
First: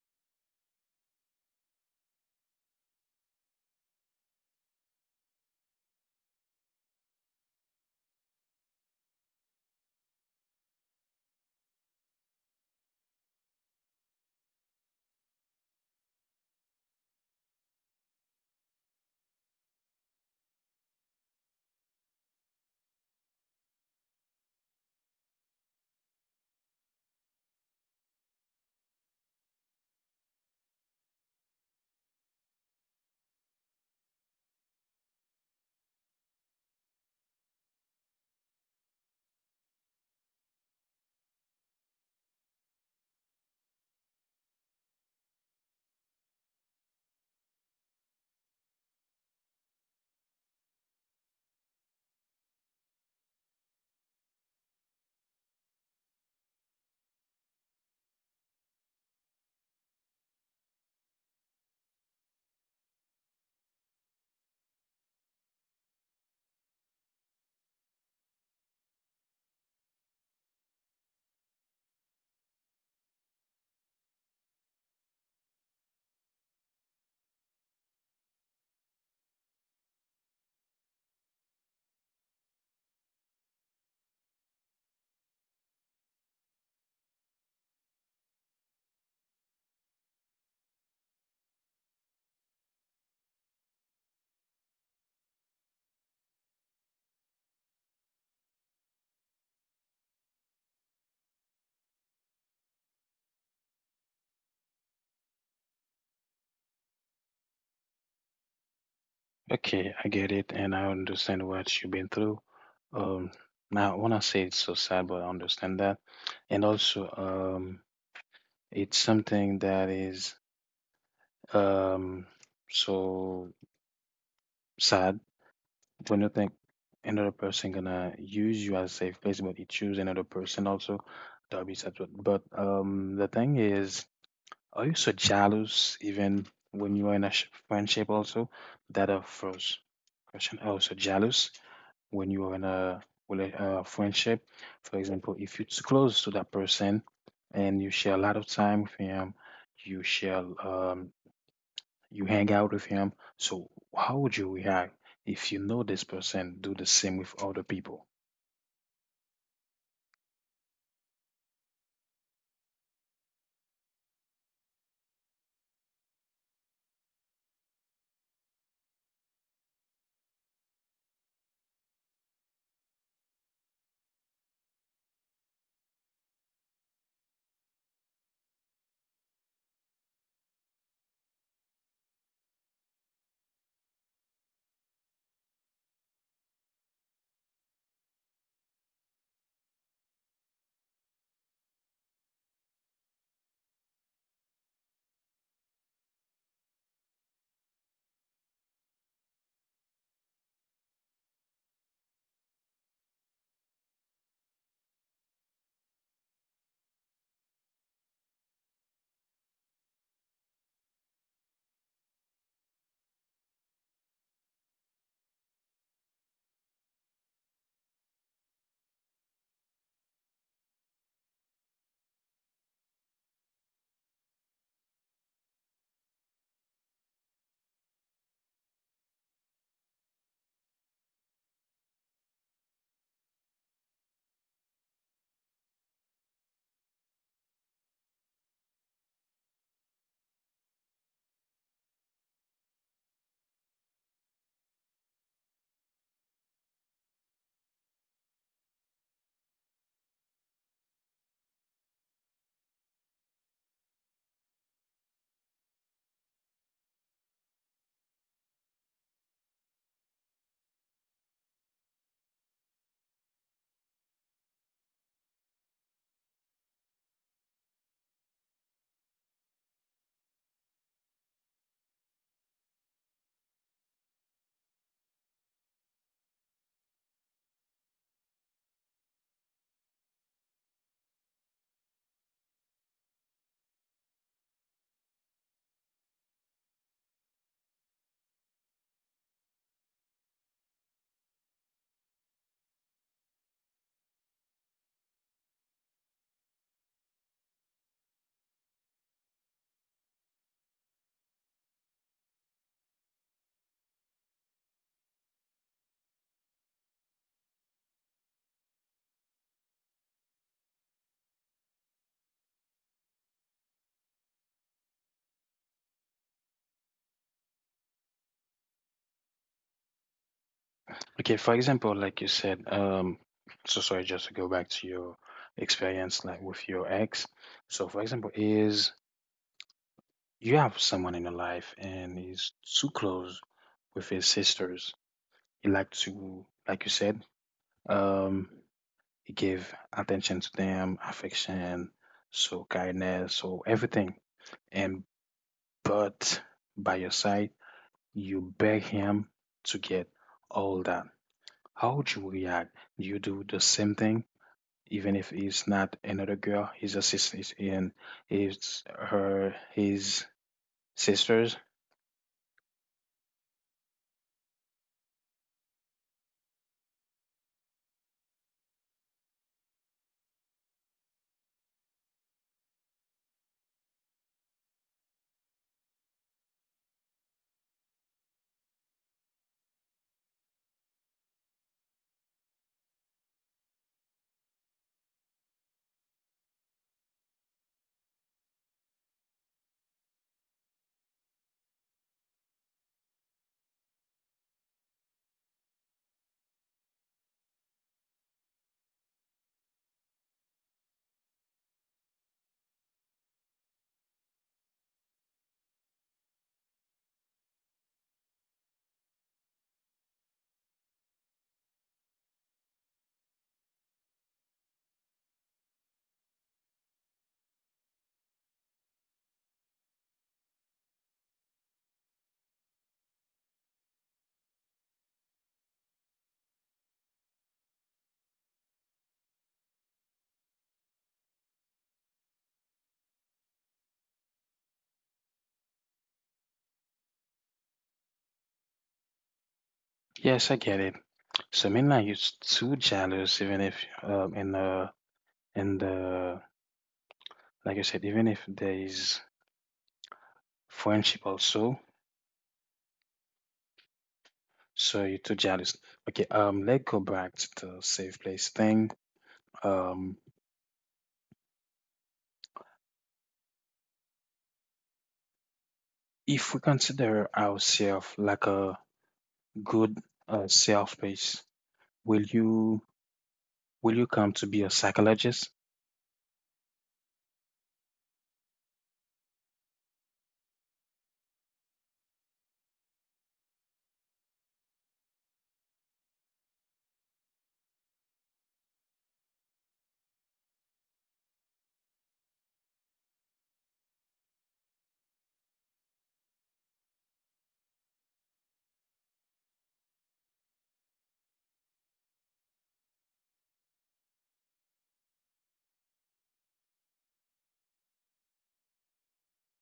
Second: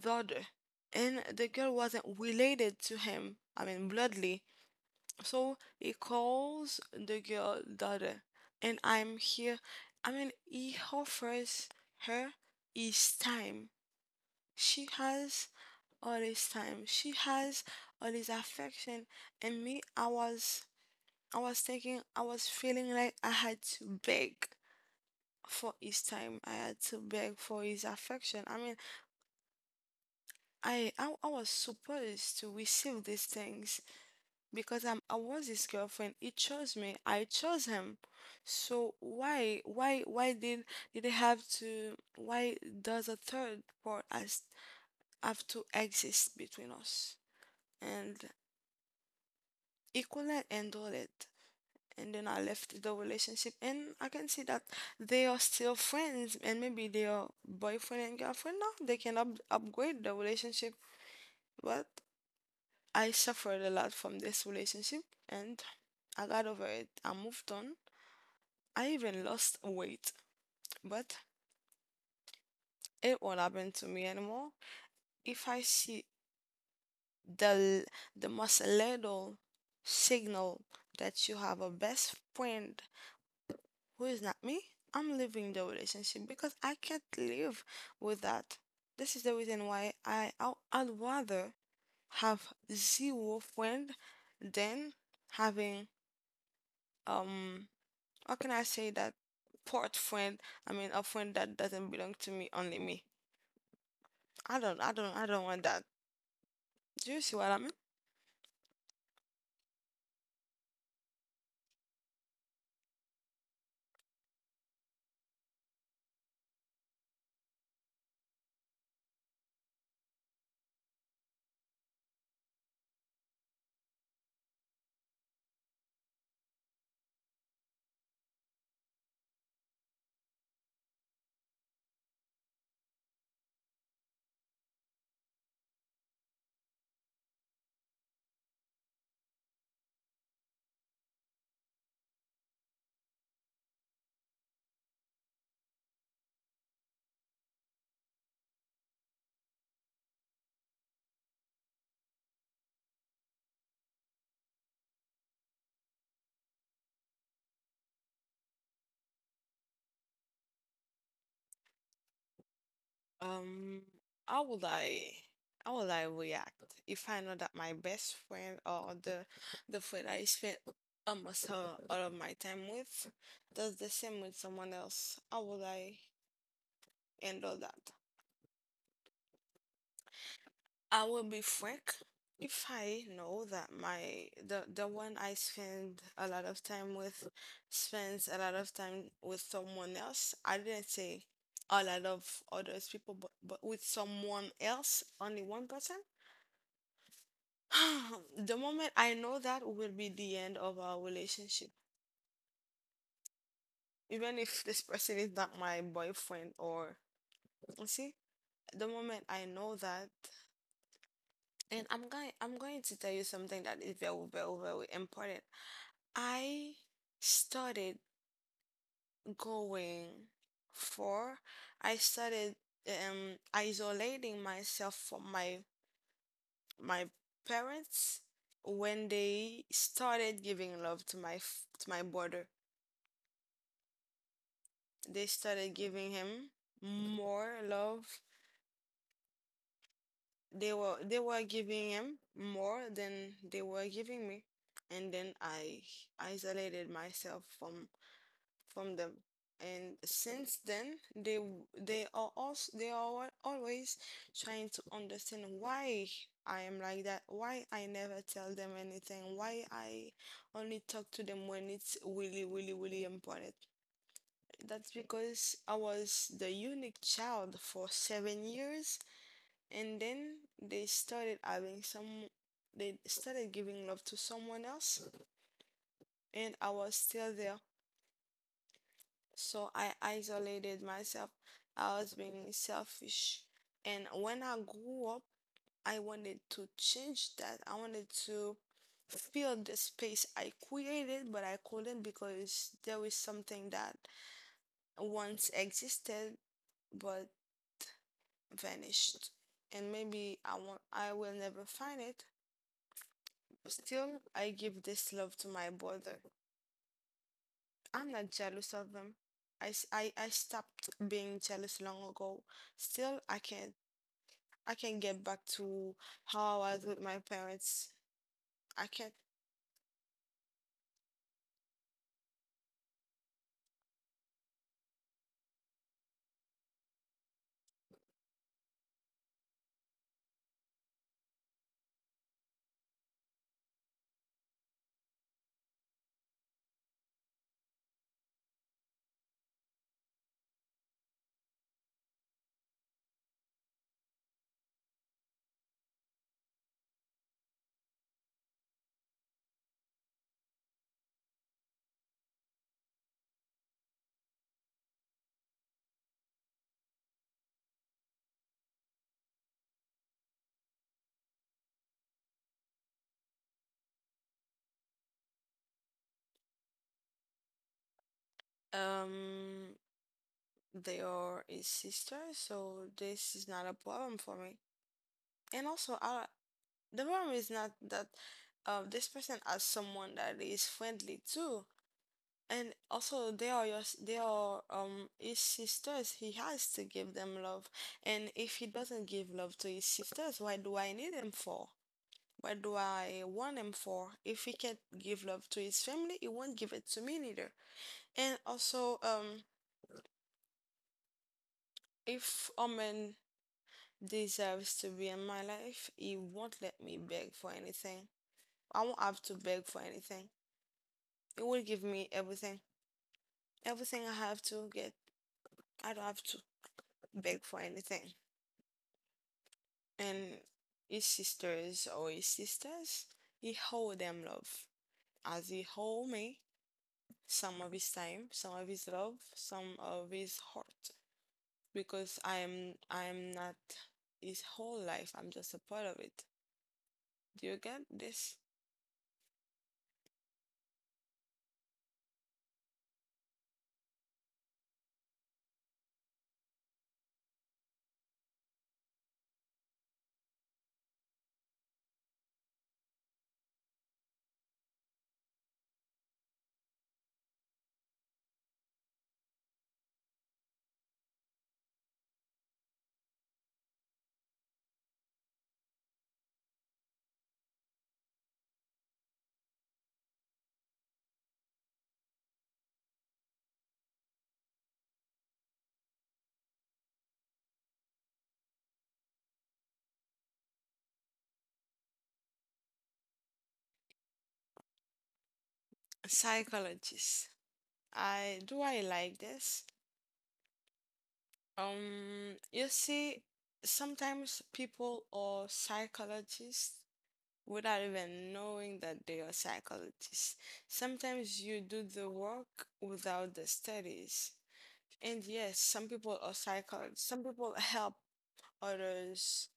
Dodger, and the girl wasn't related to him, I mean, bloodly. So he calls the girl daughter, and I'm here. I mean, he offers her his time. She has all his time. She has all his affection. And me, I was thinking, I was feeling like I had to beg for his time. I had to beg for his affection. I mean, I was supposed to receive these things because I was his girlfriend. He chose me. I chose him. So why did it have to why does a third part as have to exist between us? And he couldn't handle it. And then I left the relationship, and I can see that they are still friends, and maybe they are boyfriend and girlfriend now. They can up, upgrade the relationship. But I suffered a lot from this relationship, and I got over it. I moved on. I even lost weight, but it won't happen to me anymore. If I see the the most little signal that you have a best friend who is not me, I'm leaving the relationship, because I can't live with that. This is the reason why I'd rather have zero friend than having um how can I say that port friend? I mean, a friend that doesn't belong to me, only me. I don't want that. Do you see what I mean? Okay, I get it, and I understand what you've been through. Um, Now, when I say it's so sad, but I understand that, and also, um, it's something that is um so sad when you think another person gonna use you as a safe place, but you choose another person also. That'll be sad. But the thing is. Are you so jealous even when you are in a friendship also? That a first question. Are you so jealous when you are in a friendship? For example, if you're too close to that person and you share a lot of time with him, you share, um, you hang out with him. So how would you react if you know this person do the same with other people? Um, how would I, how would I react if I know that my best friend or the friend I spent almost all of my time with does the same with someone else? How would I handle that? I will be frank. If I know that my the one I spend a lot of time with spends a lot of time with someone else. I didn't say a lot of others people, but with someone else, only one person. The moment I know that will be the end of our relationship, even if this person is not my boyfriend or you see. The moment I know that, and I'm going to tell you something that is very, very, very important. I started going for I started isolating myself from my my parents when they started giving love to my to my brother. They started giving him more love. They were giving him more than they were giving me. And then I isolated myself from them. And since then, they they are also they are always trying to understand why I am like that, why I never tell them anything, why I only talk to them when it's really, really, really important. That's because I was the unique child for 7 years, and then they started having some, they started giving love to someone else, and I was still there. So I isolated myself. I was being selfish. And when I grew up, I wanted to change that. I wanted to fill the space I created, but I couldn't, because there was something that once existed but vanished. And maybe I won't, I will never find it. Still, I give this love to my brother. I'm not jealous of him. I stopped being jealous long ago. Still, I can get back to how I was with my parents. I can't. Okay, for example, like you said, so sorry, just to go back to your experience, like with your ex. So, for example, is you have someone in your life and he's too close with his sisters. Like you said, um, he give attention to them, affection, so kindness, so everything. And but by your side, you beg him to get all that. How would you react? Do you do the same thing? Even if it's not another girl, his assistant, and it's her his sisters. Um, they are a sister, so this is not a problem for me. And also, the problem is not that this person has someone that is friendly too. And also, they are his sisters. He has to give them love. And if he doesn't give love to his sisters, why do I need him for? What do I want him for? If he can't give love to his family, he won't give it to me neither. And also, if a man deserves to be in my life, he won't let me beg for anything. I won't have to beg for anything. He will give me everything. Everything I have to get, I don't have to beg for anything. And his sisters or his sisters, he hold them love as he hold me some of his time, some of his love, some of his heart. Because I'm not his whole life. I'm just a part of it. Do you get this? Yes, I get it. So Midnight is too jealous, even if, in the in the like I said, even if there is friendship also. So you're too jealous. Okay, let's go back to the safe place thing. Um, if we consider ourselves like a good self place, will you will you come to be a psychologist? Psychologist. I like this? You see, sometimes people are psychologists without even knowing that they are psychologists. Sometimes you do the work without the studies. And yes, some people are psychologists. Some people help others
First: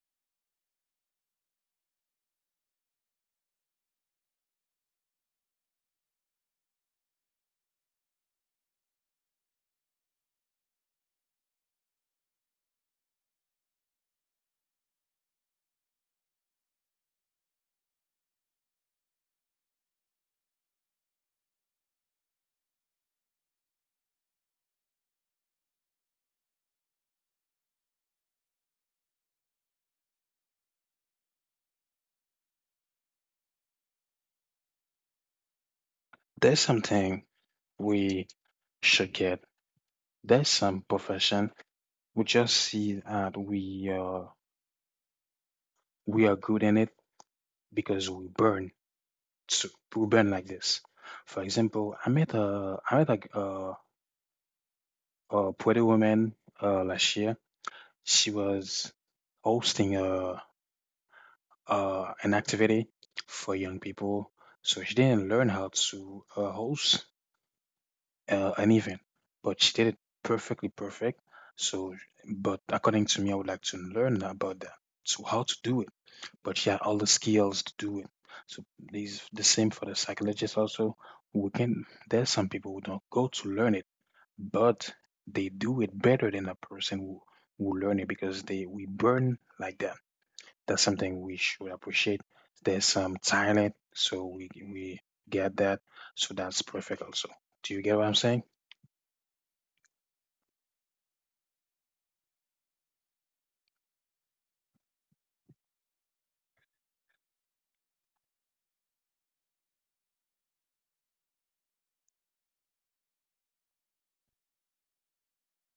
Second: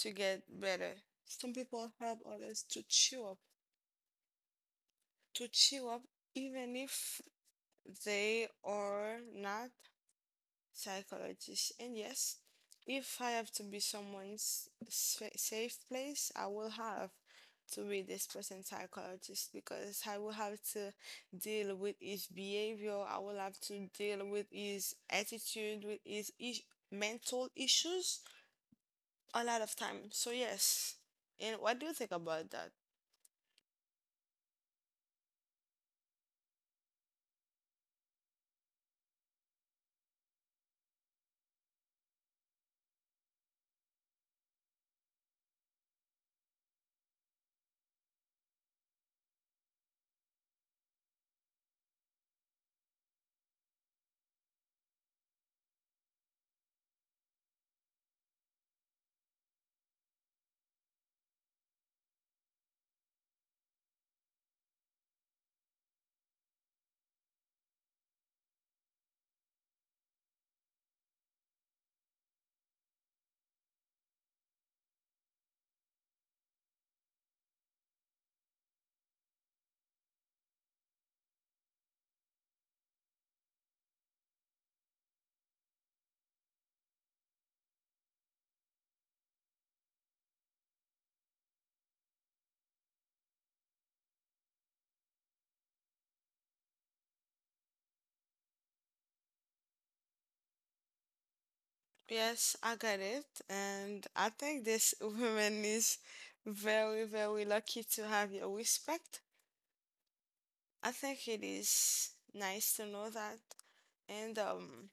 to get better. Some people help others to cheer up, to cheer up even if they are not psychologists. And yes, if I have to be safe place, I will have to be this person's psychologist because I will have to deal with his behavior. I will have to deal with his attitude, mental issues a lot of time. So yes. And what do you think about that? There's something we should get. There's some profession we just see that we are good in it because to we burn like this. For example, I met a a Puerto woman last year. She was hosting a, an activity for young people, so she didn't learn how to host, an but she did it perfectly perfect. So, but according to me, I would like to learn about that. So, how to do it, but she had all the skills to do it. So, these the same for the psychologists also. There's some people who don't go to learn it, but they do it better than a person who learn it because they we burn like that. That's something we should appreciate. There's some talent, so we get that. So that's perfect also. Do you get what I'm saying? Yes, I got it. And I think this woman is very, very lucky to have your respect. I think it is nice to know that. And um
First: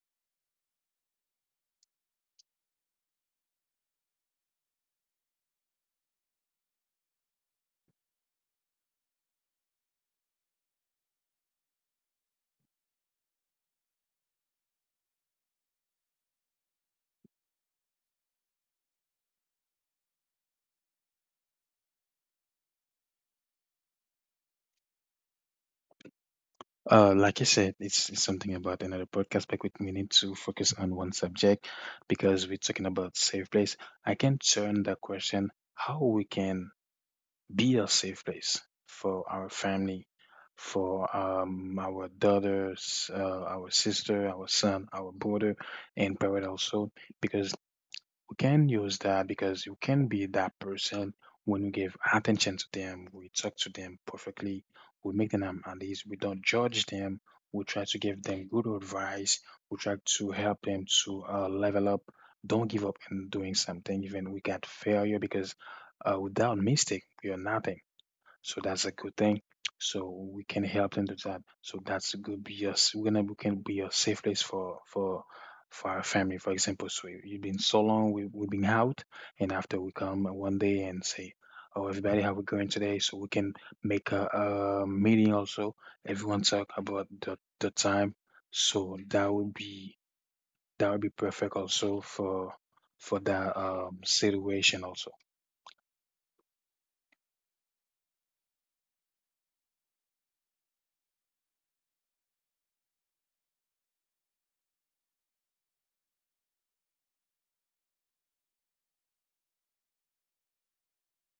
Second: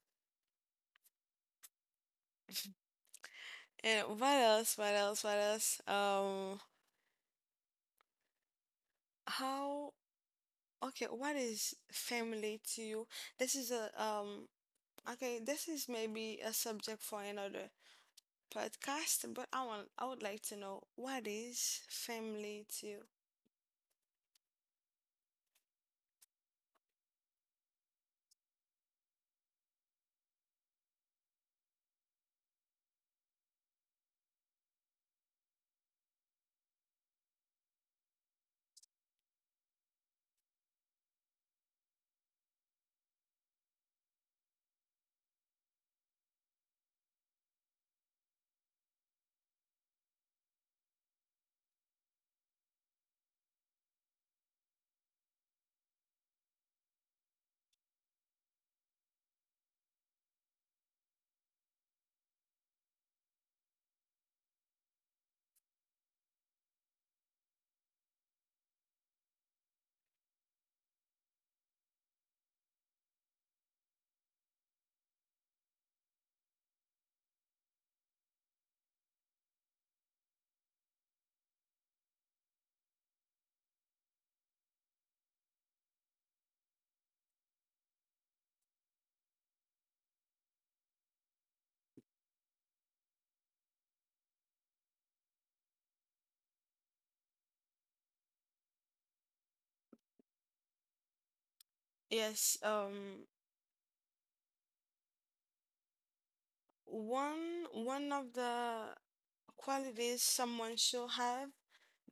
and what else? What else? What else? How okay, what is family to you? This is a okay, this is maybe a subject for another podcast, but I would like to know, what is family to you? Like I said, it's something about another podcast, but we need to focus on one subject because we're talking about safe place. I can turn that question how we can be a safe place for our family, for our daughters, our sister, our son, our brother, and parent also, because we can use that because you can be that person when we give attention to them, we talk to them perfectly, we make them at least, we don't judge them, we try to give them good advice, we try to help them to level up. Don't give up in doing something, even we got failure because, without mistake, we are nothing. So that's a good thing. So we can help them do that. So that's good. Be us. We can be a safe place for our family, for example. So you've been so long we've been out, and after we come one day and say, "Oh, everybody, how we going today?" So we can make a meeting also. Everyone talk about the time. So that would be perfect also for that situation also. Yes, um, one of the qualities someone should have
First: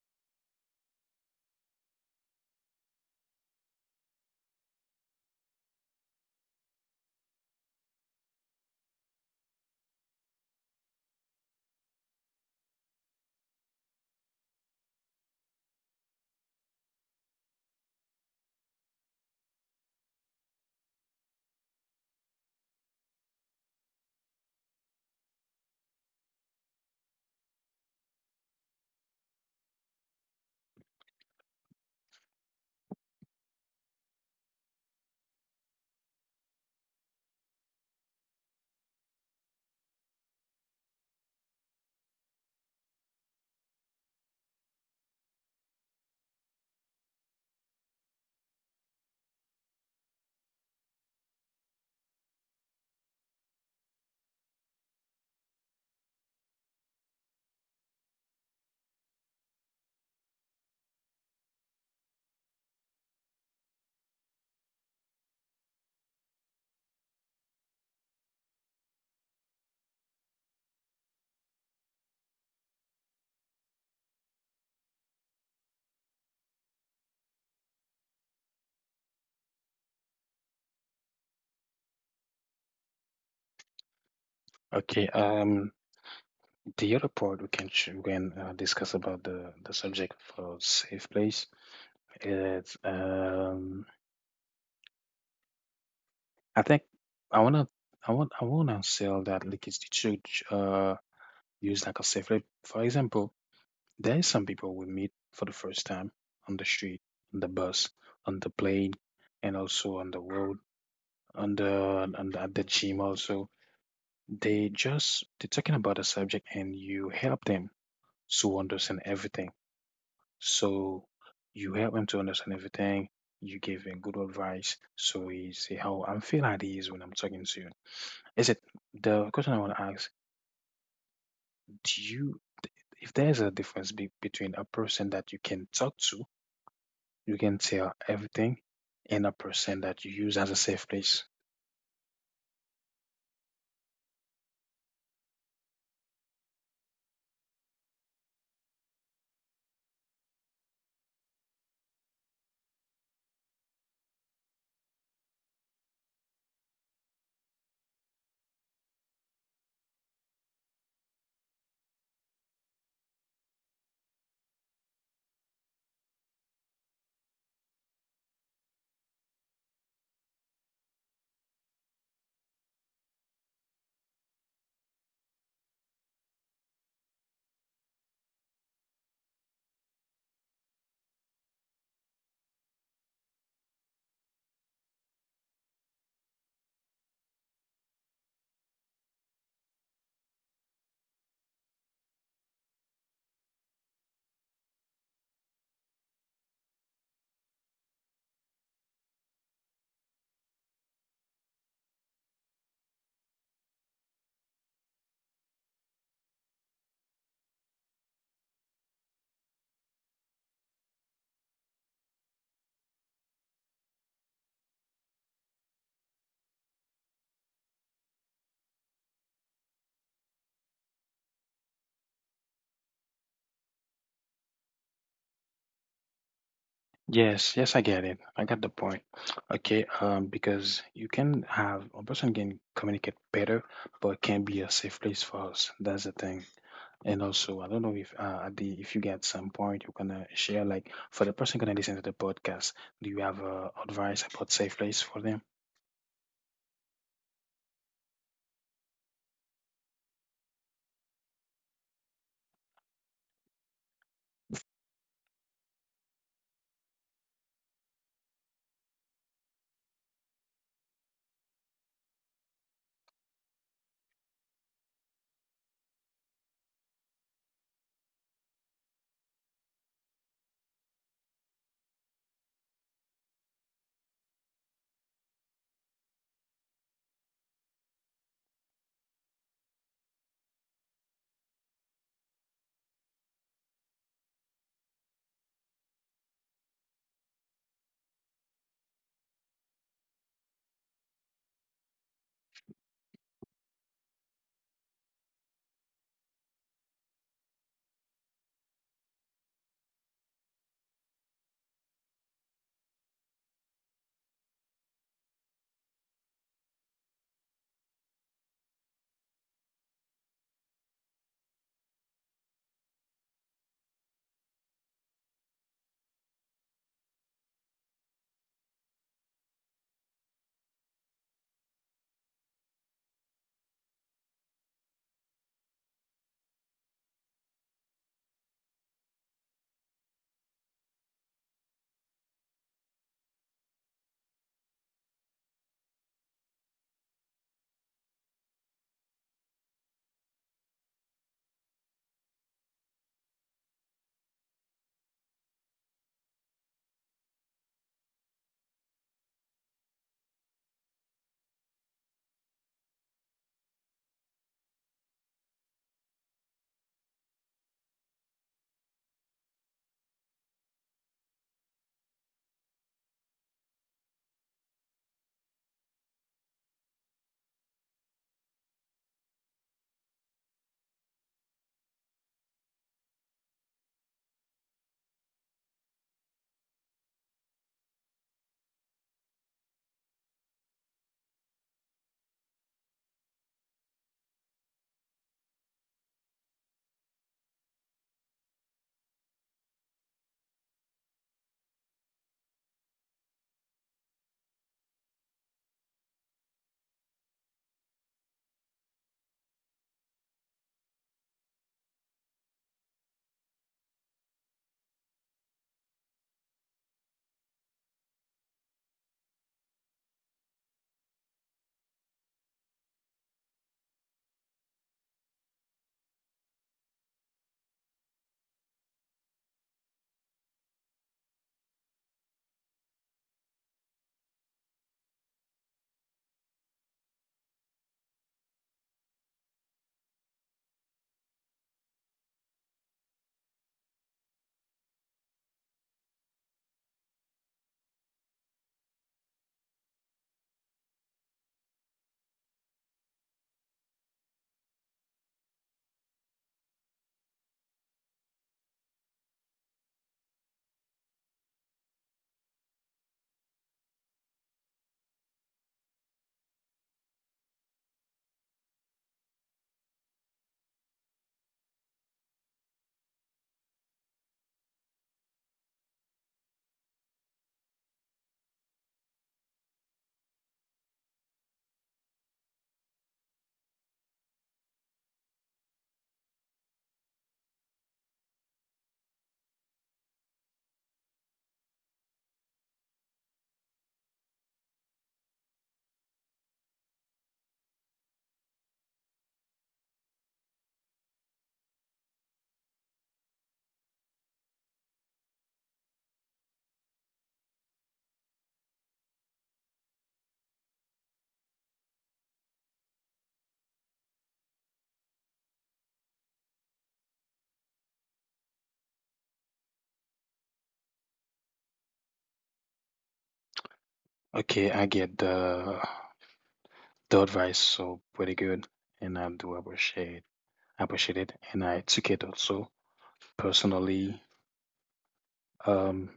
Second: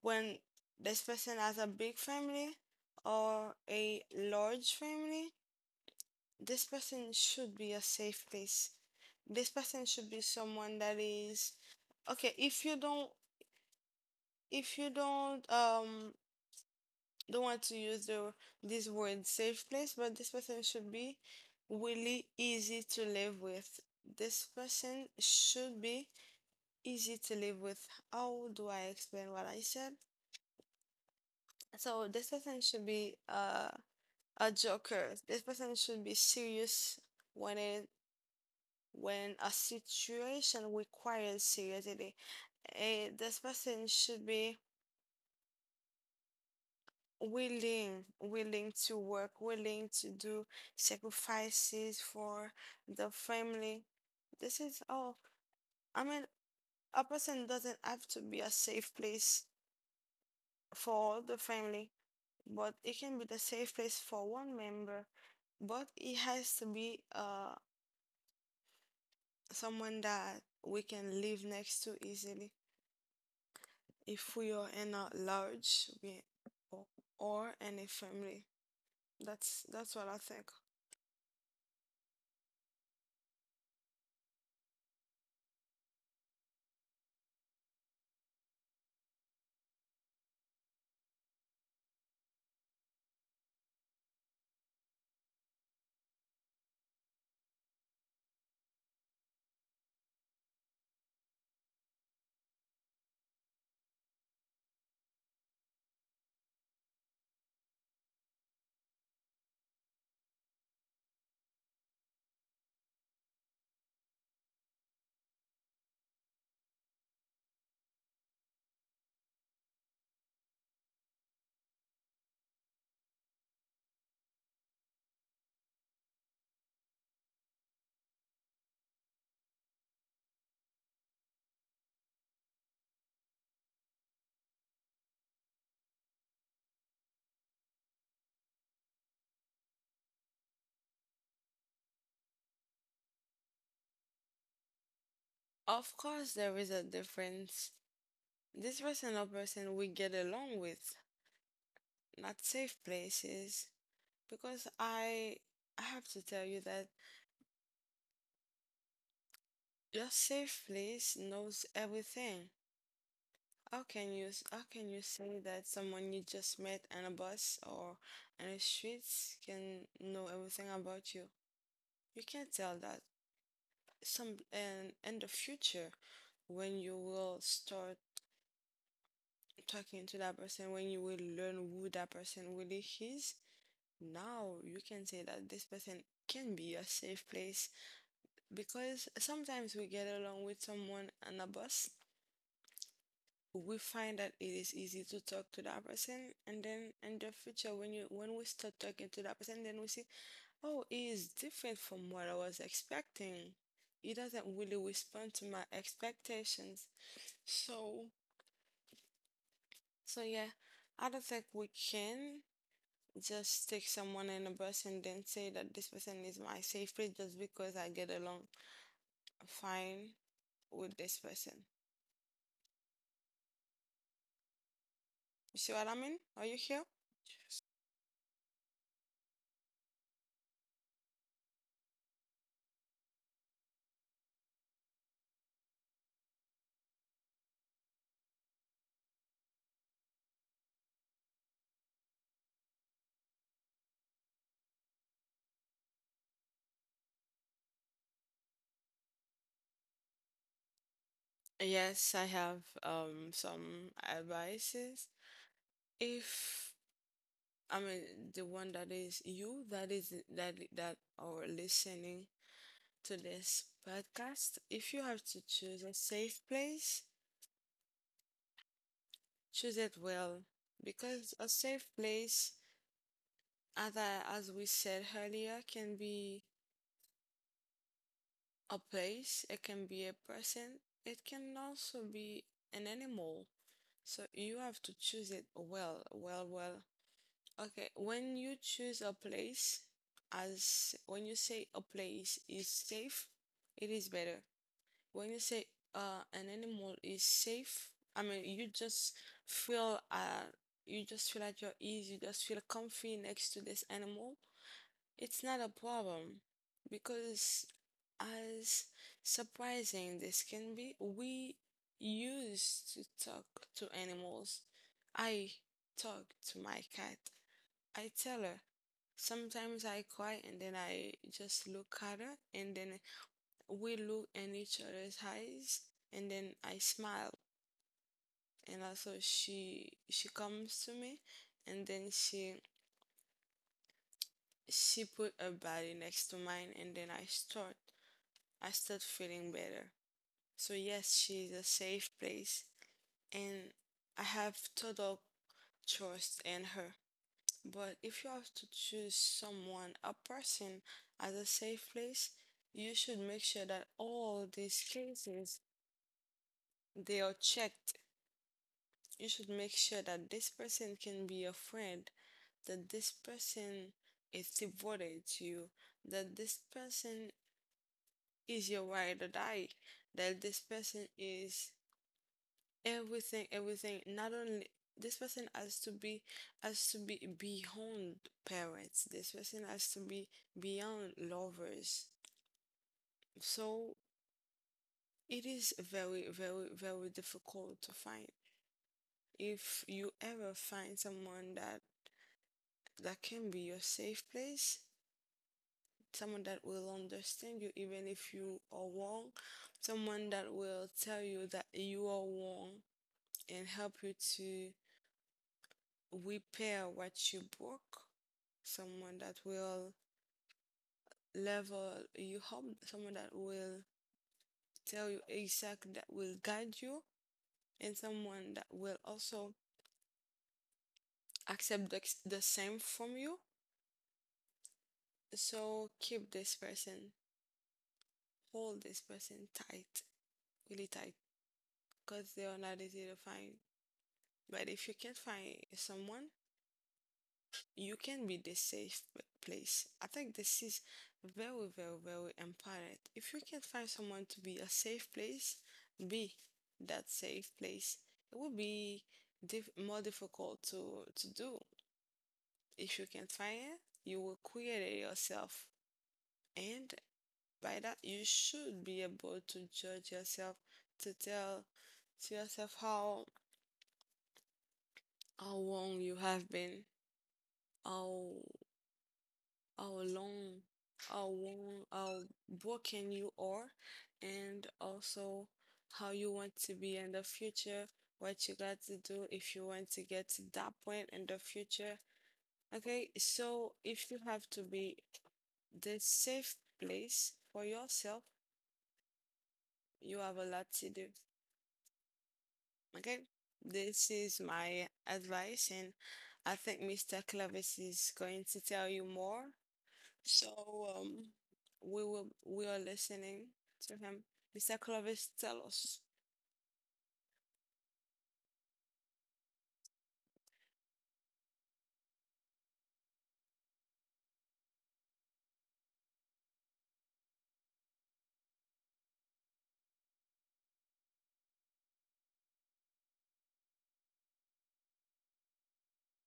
when this person has a big family or a large family, this person should be a safe place. This person should be someone that is okay, if you don't want to use the this word safe place, but this person should be really easy to live with. This person should be easy to live with. How do I explain what I said? So this person should be a joker. This person should be serious when it when a situation requires seriously. This person should be willing to work, willing to do sacrifices for the family. This is all. I mean, a person doesn't have to be a safe place for the family, but it can be the safe place for one member, but it has to be someone that we can live next to easily if we are in or or in a family. That's what I think. Okay. The other part we can discuss about the subject for safe place is I think I wanna I wanna sell that like it's the church, use like a safe place. For example, there is some people we meet for the first time on the street, on the bus, on the plane, and also on the road, on the at the gym also. They're talking about a subject and you help them to understand everything. So you help him to understand everything. You give him good advice. So he say how I'm feeling at ease when I'm talking to you. Is it the question I want to ask? Do you, if there's a difference between a person that you can talk to, you can tell everything, and a person that you use as a safe place? Of course, there is a difference. This person or person we get along with, not safe places, because I have to tell you that your safe place knows everything. How can you say that someone you just met on a bus or on the streets can know everything about you? You can't tell that. Some and in the future, when you will start talking to that person, when you will learn who that person really is, now you can say that this person can be a safe place, because sometimes we get along with someone on a bus, we find that it is easy to talk to that person, and then in the future, when we start talking to that person, then we see, oh, he is different from what I was expecting. He doesn't really respond to my expectations. So so yeah, I don't think we can just take someone in a bus and then say that this person is my safe place just because I get along fine with this person. You see what I mean? Are you here? Yes, yes, I get it. I got the point. Okay, because you can have a person can communicate better, but it can be a safe place for us. That's the thing. And also, I don't know if, at the if you get some point you're gonna share like for the person gonna listen to the podcast, do you have advice about safe place for them? Yes, I have some advices. If I mean, the one that is you, that is that that are listening to this podcast, if you have to choose a safe place, choose it well, because a safe place, as I, as we said earlier, can be a place, it can be a person, it can also be an animal. So you have to choose it well, well, well. Okay, when you choose a place, as when you say a place is safe, it is better. When you say an animal is safe, I mean, feel uh you just feel at your ease, you just feel comfy next to this animal. It's not a problem because, as surprising this can be, we used to talk to animals. I talk to my cat, I tell her. Sometimes I cry and then I just look at her and then we look in each other's eyes and then I smile, and also she comes to me and then she put her body next to mine, and then I start feeling better. So yes, she's a safe place, and I have total trust in her. But if you have to choose someone, a person as a safe place, you should make sure that all these cases they are checked. You should make sure that this person can be a friend, that this person is devoted to you, that this person is your ride or die, that this person is everything, everything. Not only this person has to be, beyond parents. This person has to be beyond lovers. So it is very, very, very difficult to find. If you ever find someone that can be your safe place, someone that will understand you even if you are wrong, someone that will tell you that you are wrong and help you to repair what you broke, someone that will level you up, someone that will tell you exactly, that will guide you, and someone that will also accept the same from you. So keep this person, hold this person tight, really tight, because they are not easy to find. But if you can't find someone, you can be the safe place. I think this is very, very, very important. If you can find someone to be a safe place, be that safe place. It will be diff more difficult to do. If you can find it, you will create it yourself. And by that, you should be able to judge yourself, to tell to yourself how wrong you have been, how how long, how broken you are, and also how you want to be in the future, what you got to do if you want to get to that point in the future. Okay, so if you have to be the safe place for yourself, you have a lot to do. Okay, this is my advice, and I think Mr. Clavis is going to tell you more. So um, we are listening to him. Mr. Clovis, tell us. Okay, I get the advice, so pretty good, and I do appreciate it, and I took it also personally, um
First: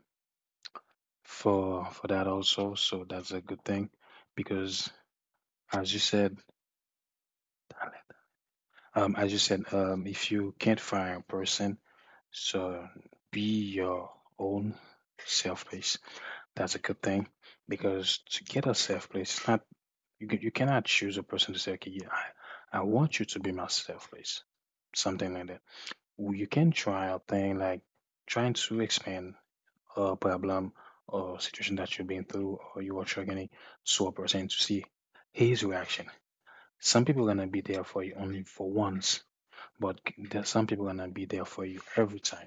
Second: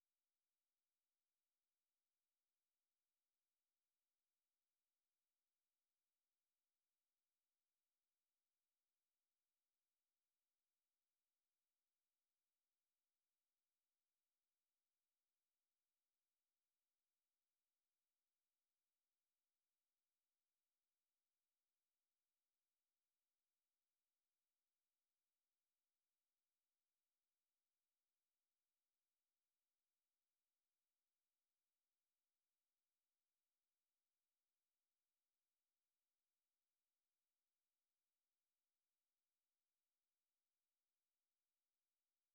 for that also, so that's a good thing because as you said, as you said, if you can't find a person, so be your own self place. That's a good thing because to get a self place, it's not, you cannot choose a person to say, okay, yeah, I want you to be my self place, something like that. You can try a thing like trying to expand a problem or situation that you've been through or you are struggling to a person to see his reaction. Some people are gonna be there for you only for once, but there's some people gonna be there for you every time.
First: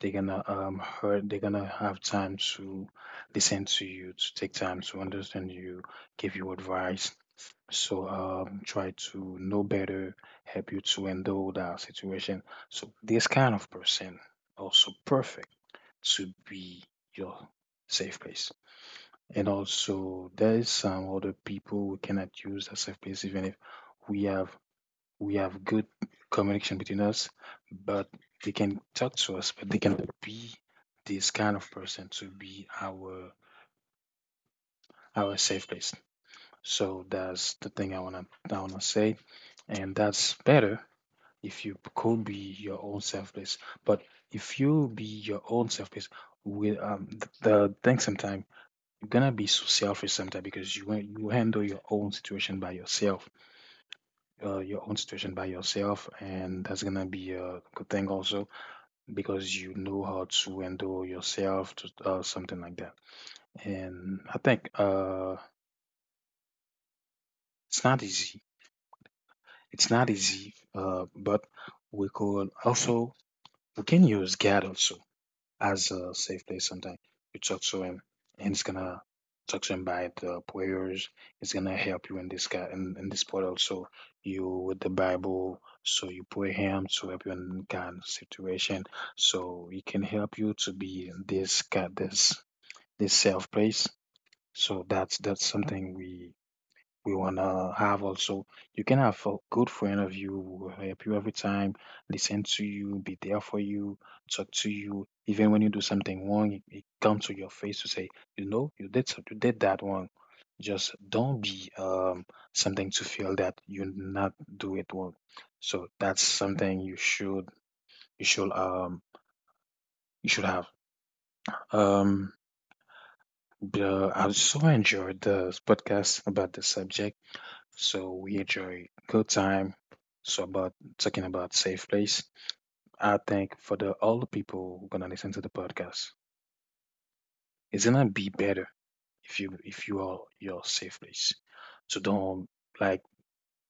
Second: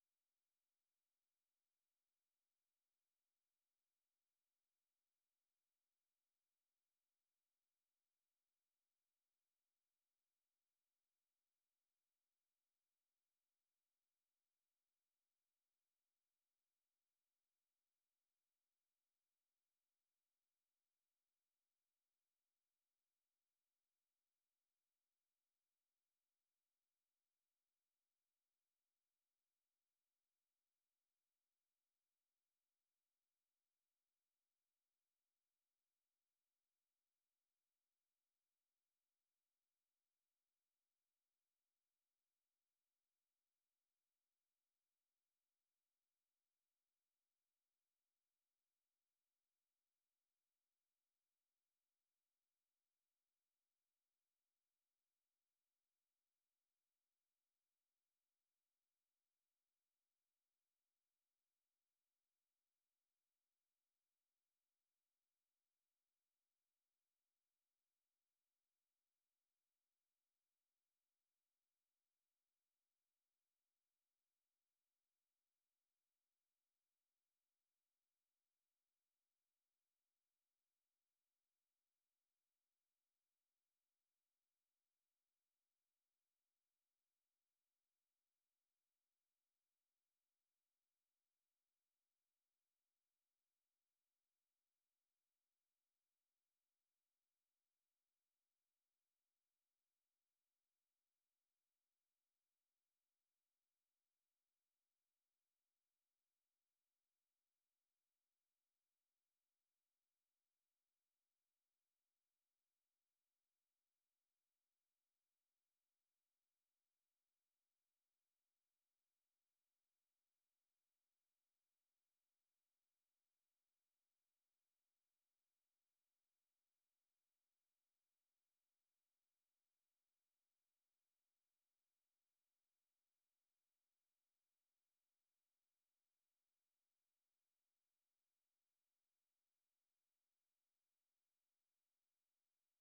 They're gonna hurt. They're gonna have time to listen to you, to take time to understand you, give you advice. So, try to know better, help you to handle that situation. So this kind of person also perfect to be your safe place. And also there is some other people we cannot use as safe place even if we have we have good communication between us, but they can talk to us, but they cannot be this kind of person to be our safe place. So that's the thing I wanna say, and that's better if you could be your own safe place. But if you be your own safe place, with the thing sometime you're gonna be so selfish sometimes because you you handle your own situation by yourself, and that's gonna be a good thing also because you know how to handle yourself to, something like that. And I think, it's not easy, but we could also we can use God also as a safe place sometimes. You talk to him, and it's gonna talk to him by the prayers. It's gonna help you in this guy, in this part also. You with the Bible, so you pray him to help you in kind of situation, so he can help you to be in this kind, this the self place. So that's something we wanna have also. You can have a good friend of you who will help you every time, listen to you, be there for you, talk to you. Even when you do something wrong, it comes to your face to say, you did you did that wrong. Just don't be, something to feel that you not do it wrong. So that's something you should um you should have. Um I so enjoyed the podcast about the subject. So we enjoy good time. So about talking about safe place. I think for the all the people who gonna listen to the podcast, it's gonna be better if you are your safe place. So don't like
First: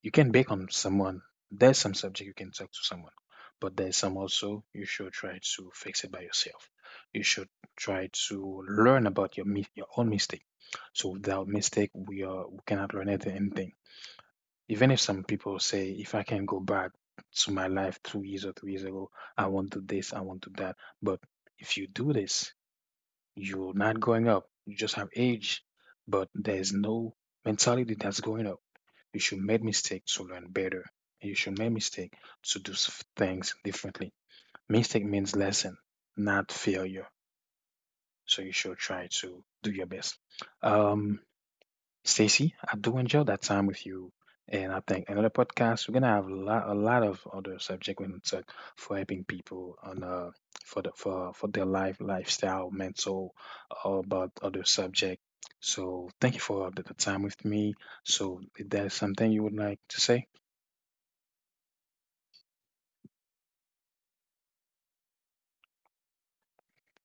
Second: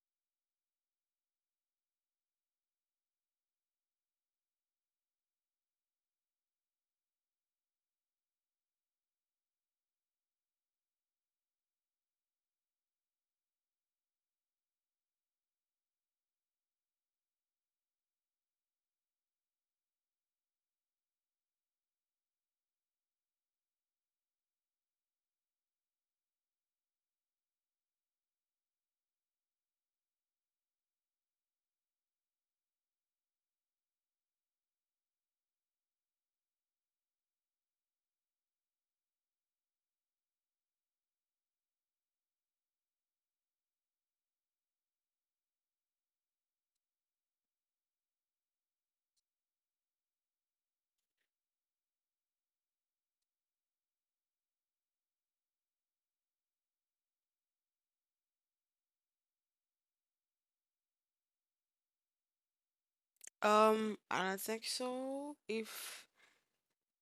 you can bake on someone. There's some subject you can talk to someone, but there's some also you should try to fix it by yourself. You should try to learn about your your own mistake. So without mistake, we cannot learn anything. Even if some people say, if I can go back to my life 2 years or 3 years ago, I won't do this, I won't do that. But if you do this, you're not going up. You just have age, but there's no mentality that's going up. You should make mistakes to learn better. You should make mistake to do things differently. Mistake means lesson, not failure. So you should try to do your best. Um, Stacy, I do enjoy that time with you. And I think another podcast, we're gonna have a lot of other subject we're gonna talk for helping people on, for their life, lifestyle, mental, or about other subject. So thank you for the time with me. So if there's something you would like to say. I don't think so. If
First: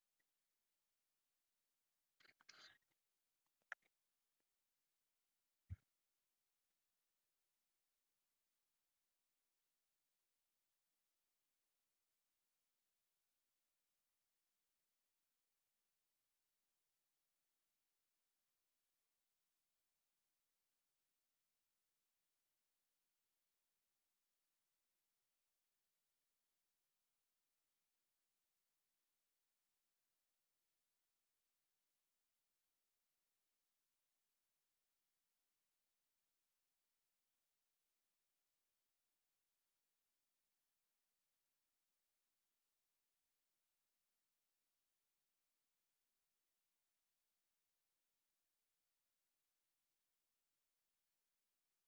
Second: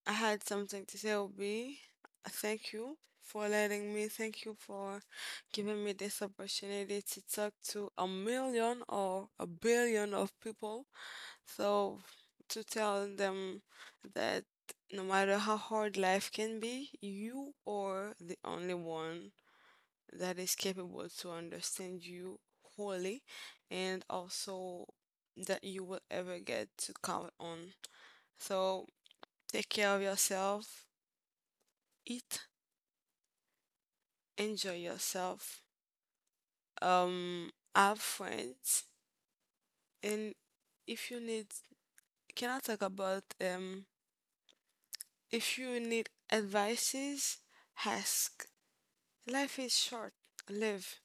I had something to say, would be thank you for letting me. Thank you for giving me this opportunity to talk to a million or a billion of people. So to tell them that no matter how hard life can be, you are the only one that is capable to understand you wholly, and also that you will ever get to count on. So take care of yourself, eat, enjoy yourself, have friends, and if you need, can I talk about if you need advices, ask. Life is short, live.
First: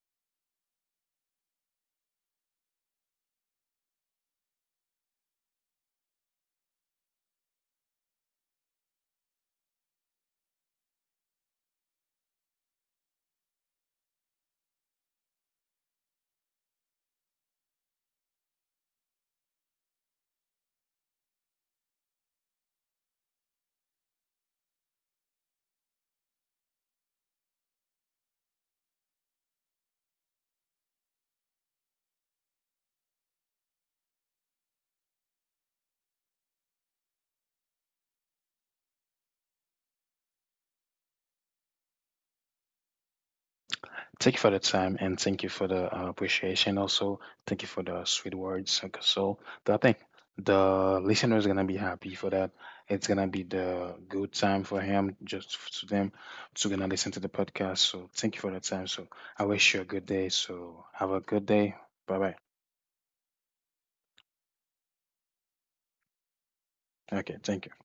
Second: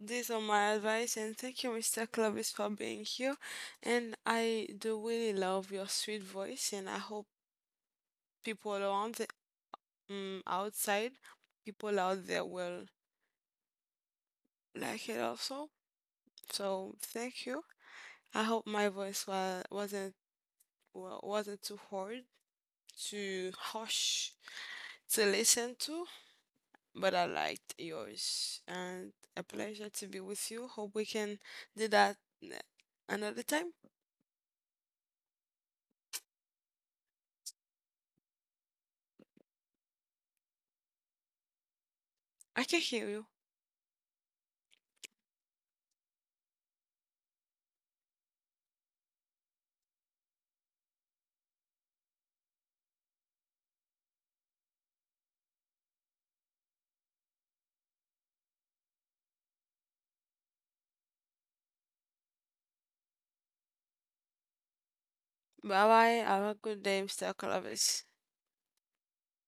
These are my advice, and thank you, Mr. Clovis, for being here. And I do really love your sweet voice, and I hope people around the, outside, people out there will like it also. So thank you. I hope my voice wasn't wasn't too hard, too harsh to listen to, but I liked yours, and a pleasure to be with you. Hope we can do that uh, another time. I can hear you. Thank you for the time and thank you for the, appreciation. Also, thank you for the sweet words. Okay, so, I think the listener is gonna be happy for that. It's gonna be the good time for him, just to them, to gonna listen to the podcast. So, thank you for the time. So, I wish you a good day. So, have a good day. Bye bye. Bye bye. Have a good day, Mr. Clovis. Okay, thank you.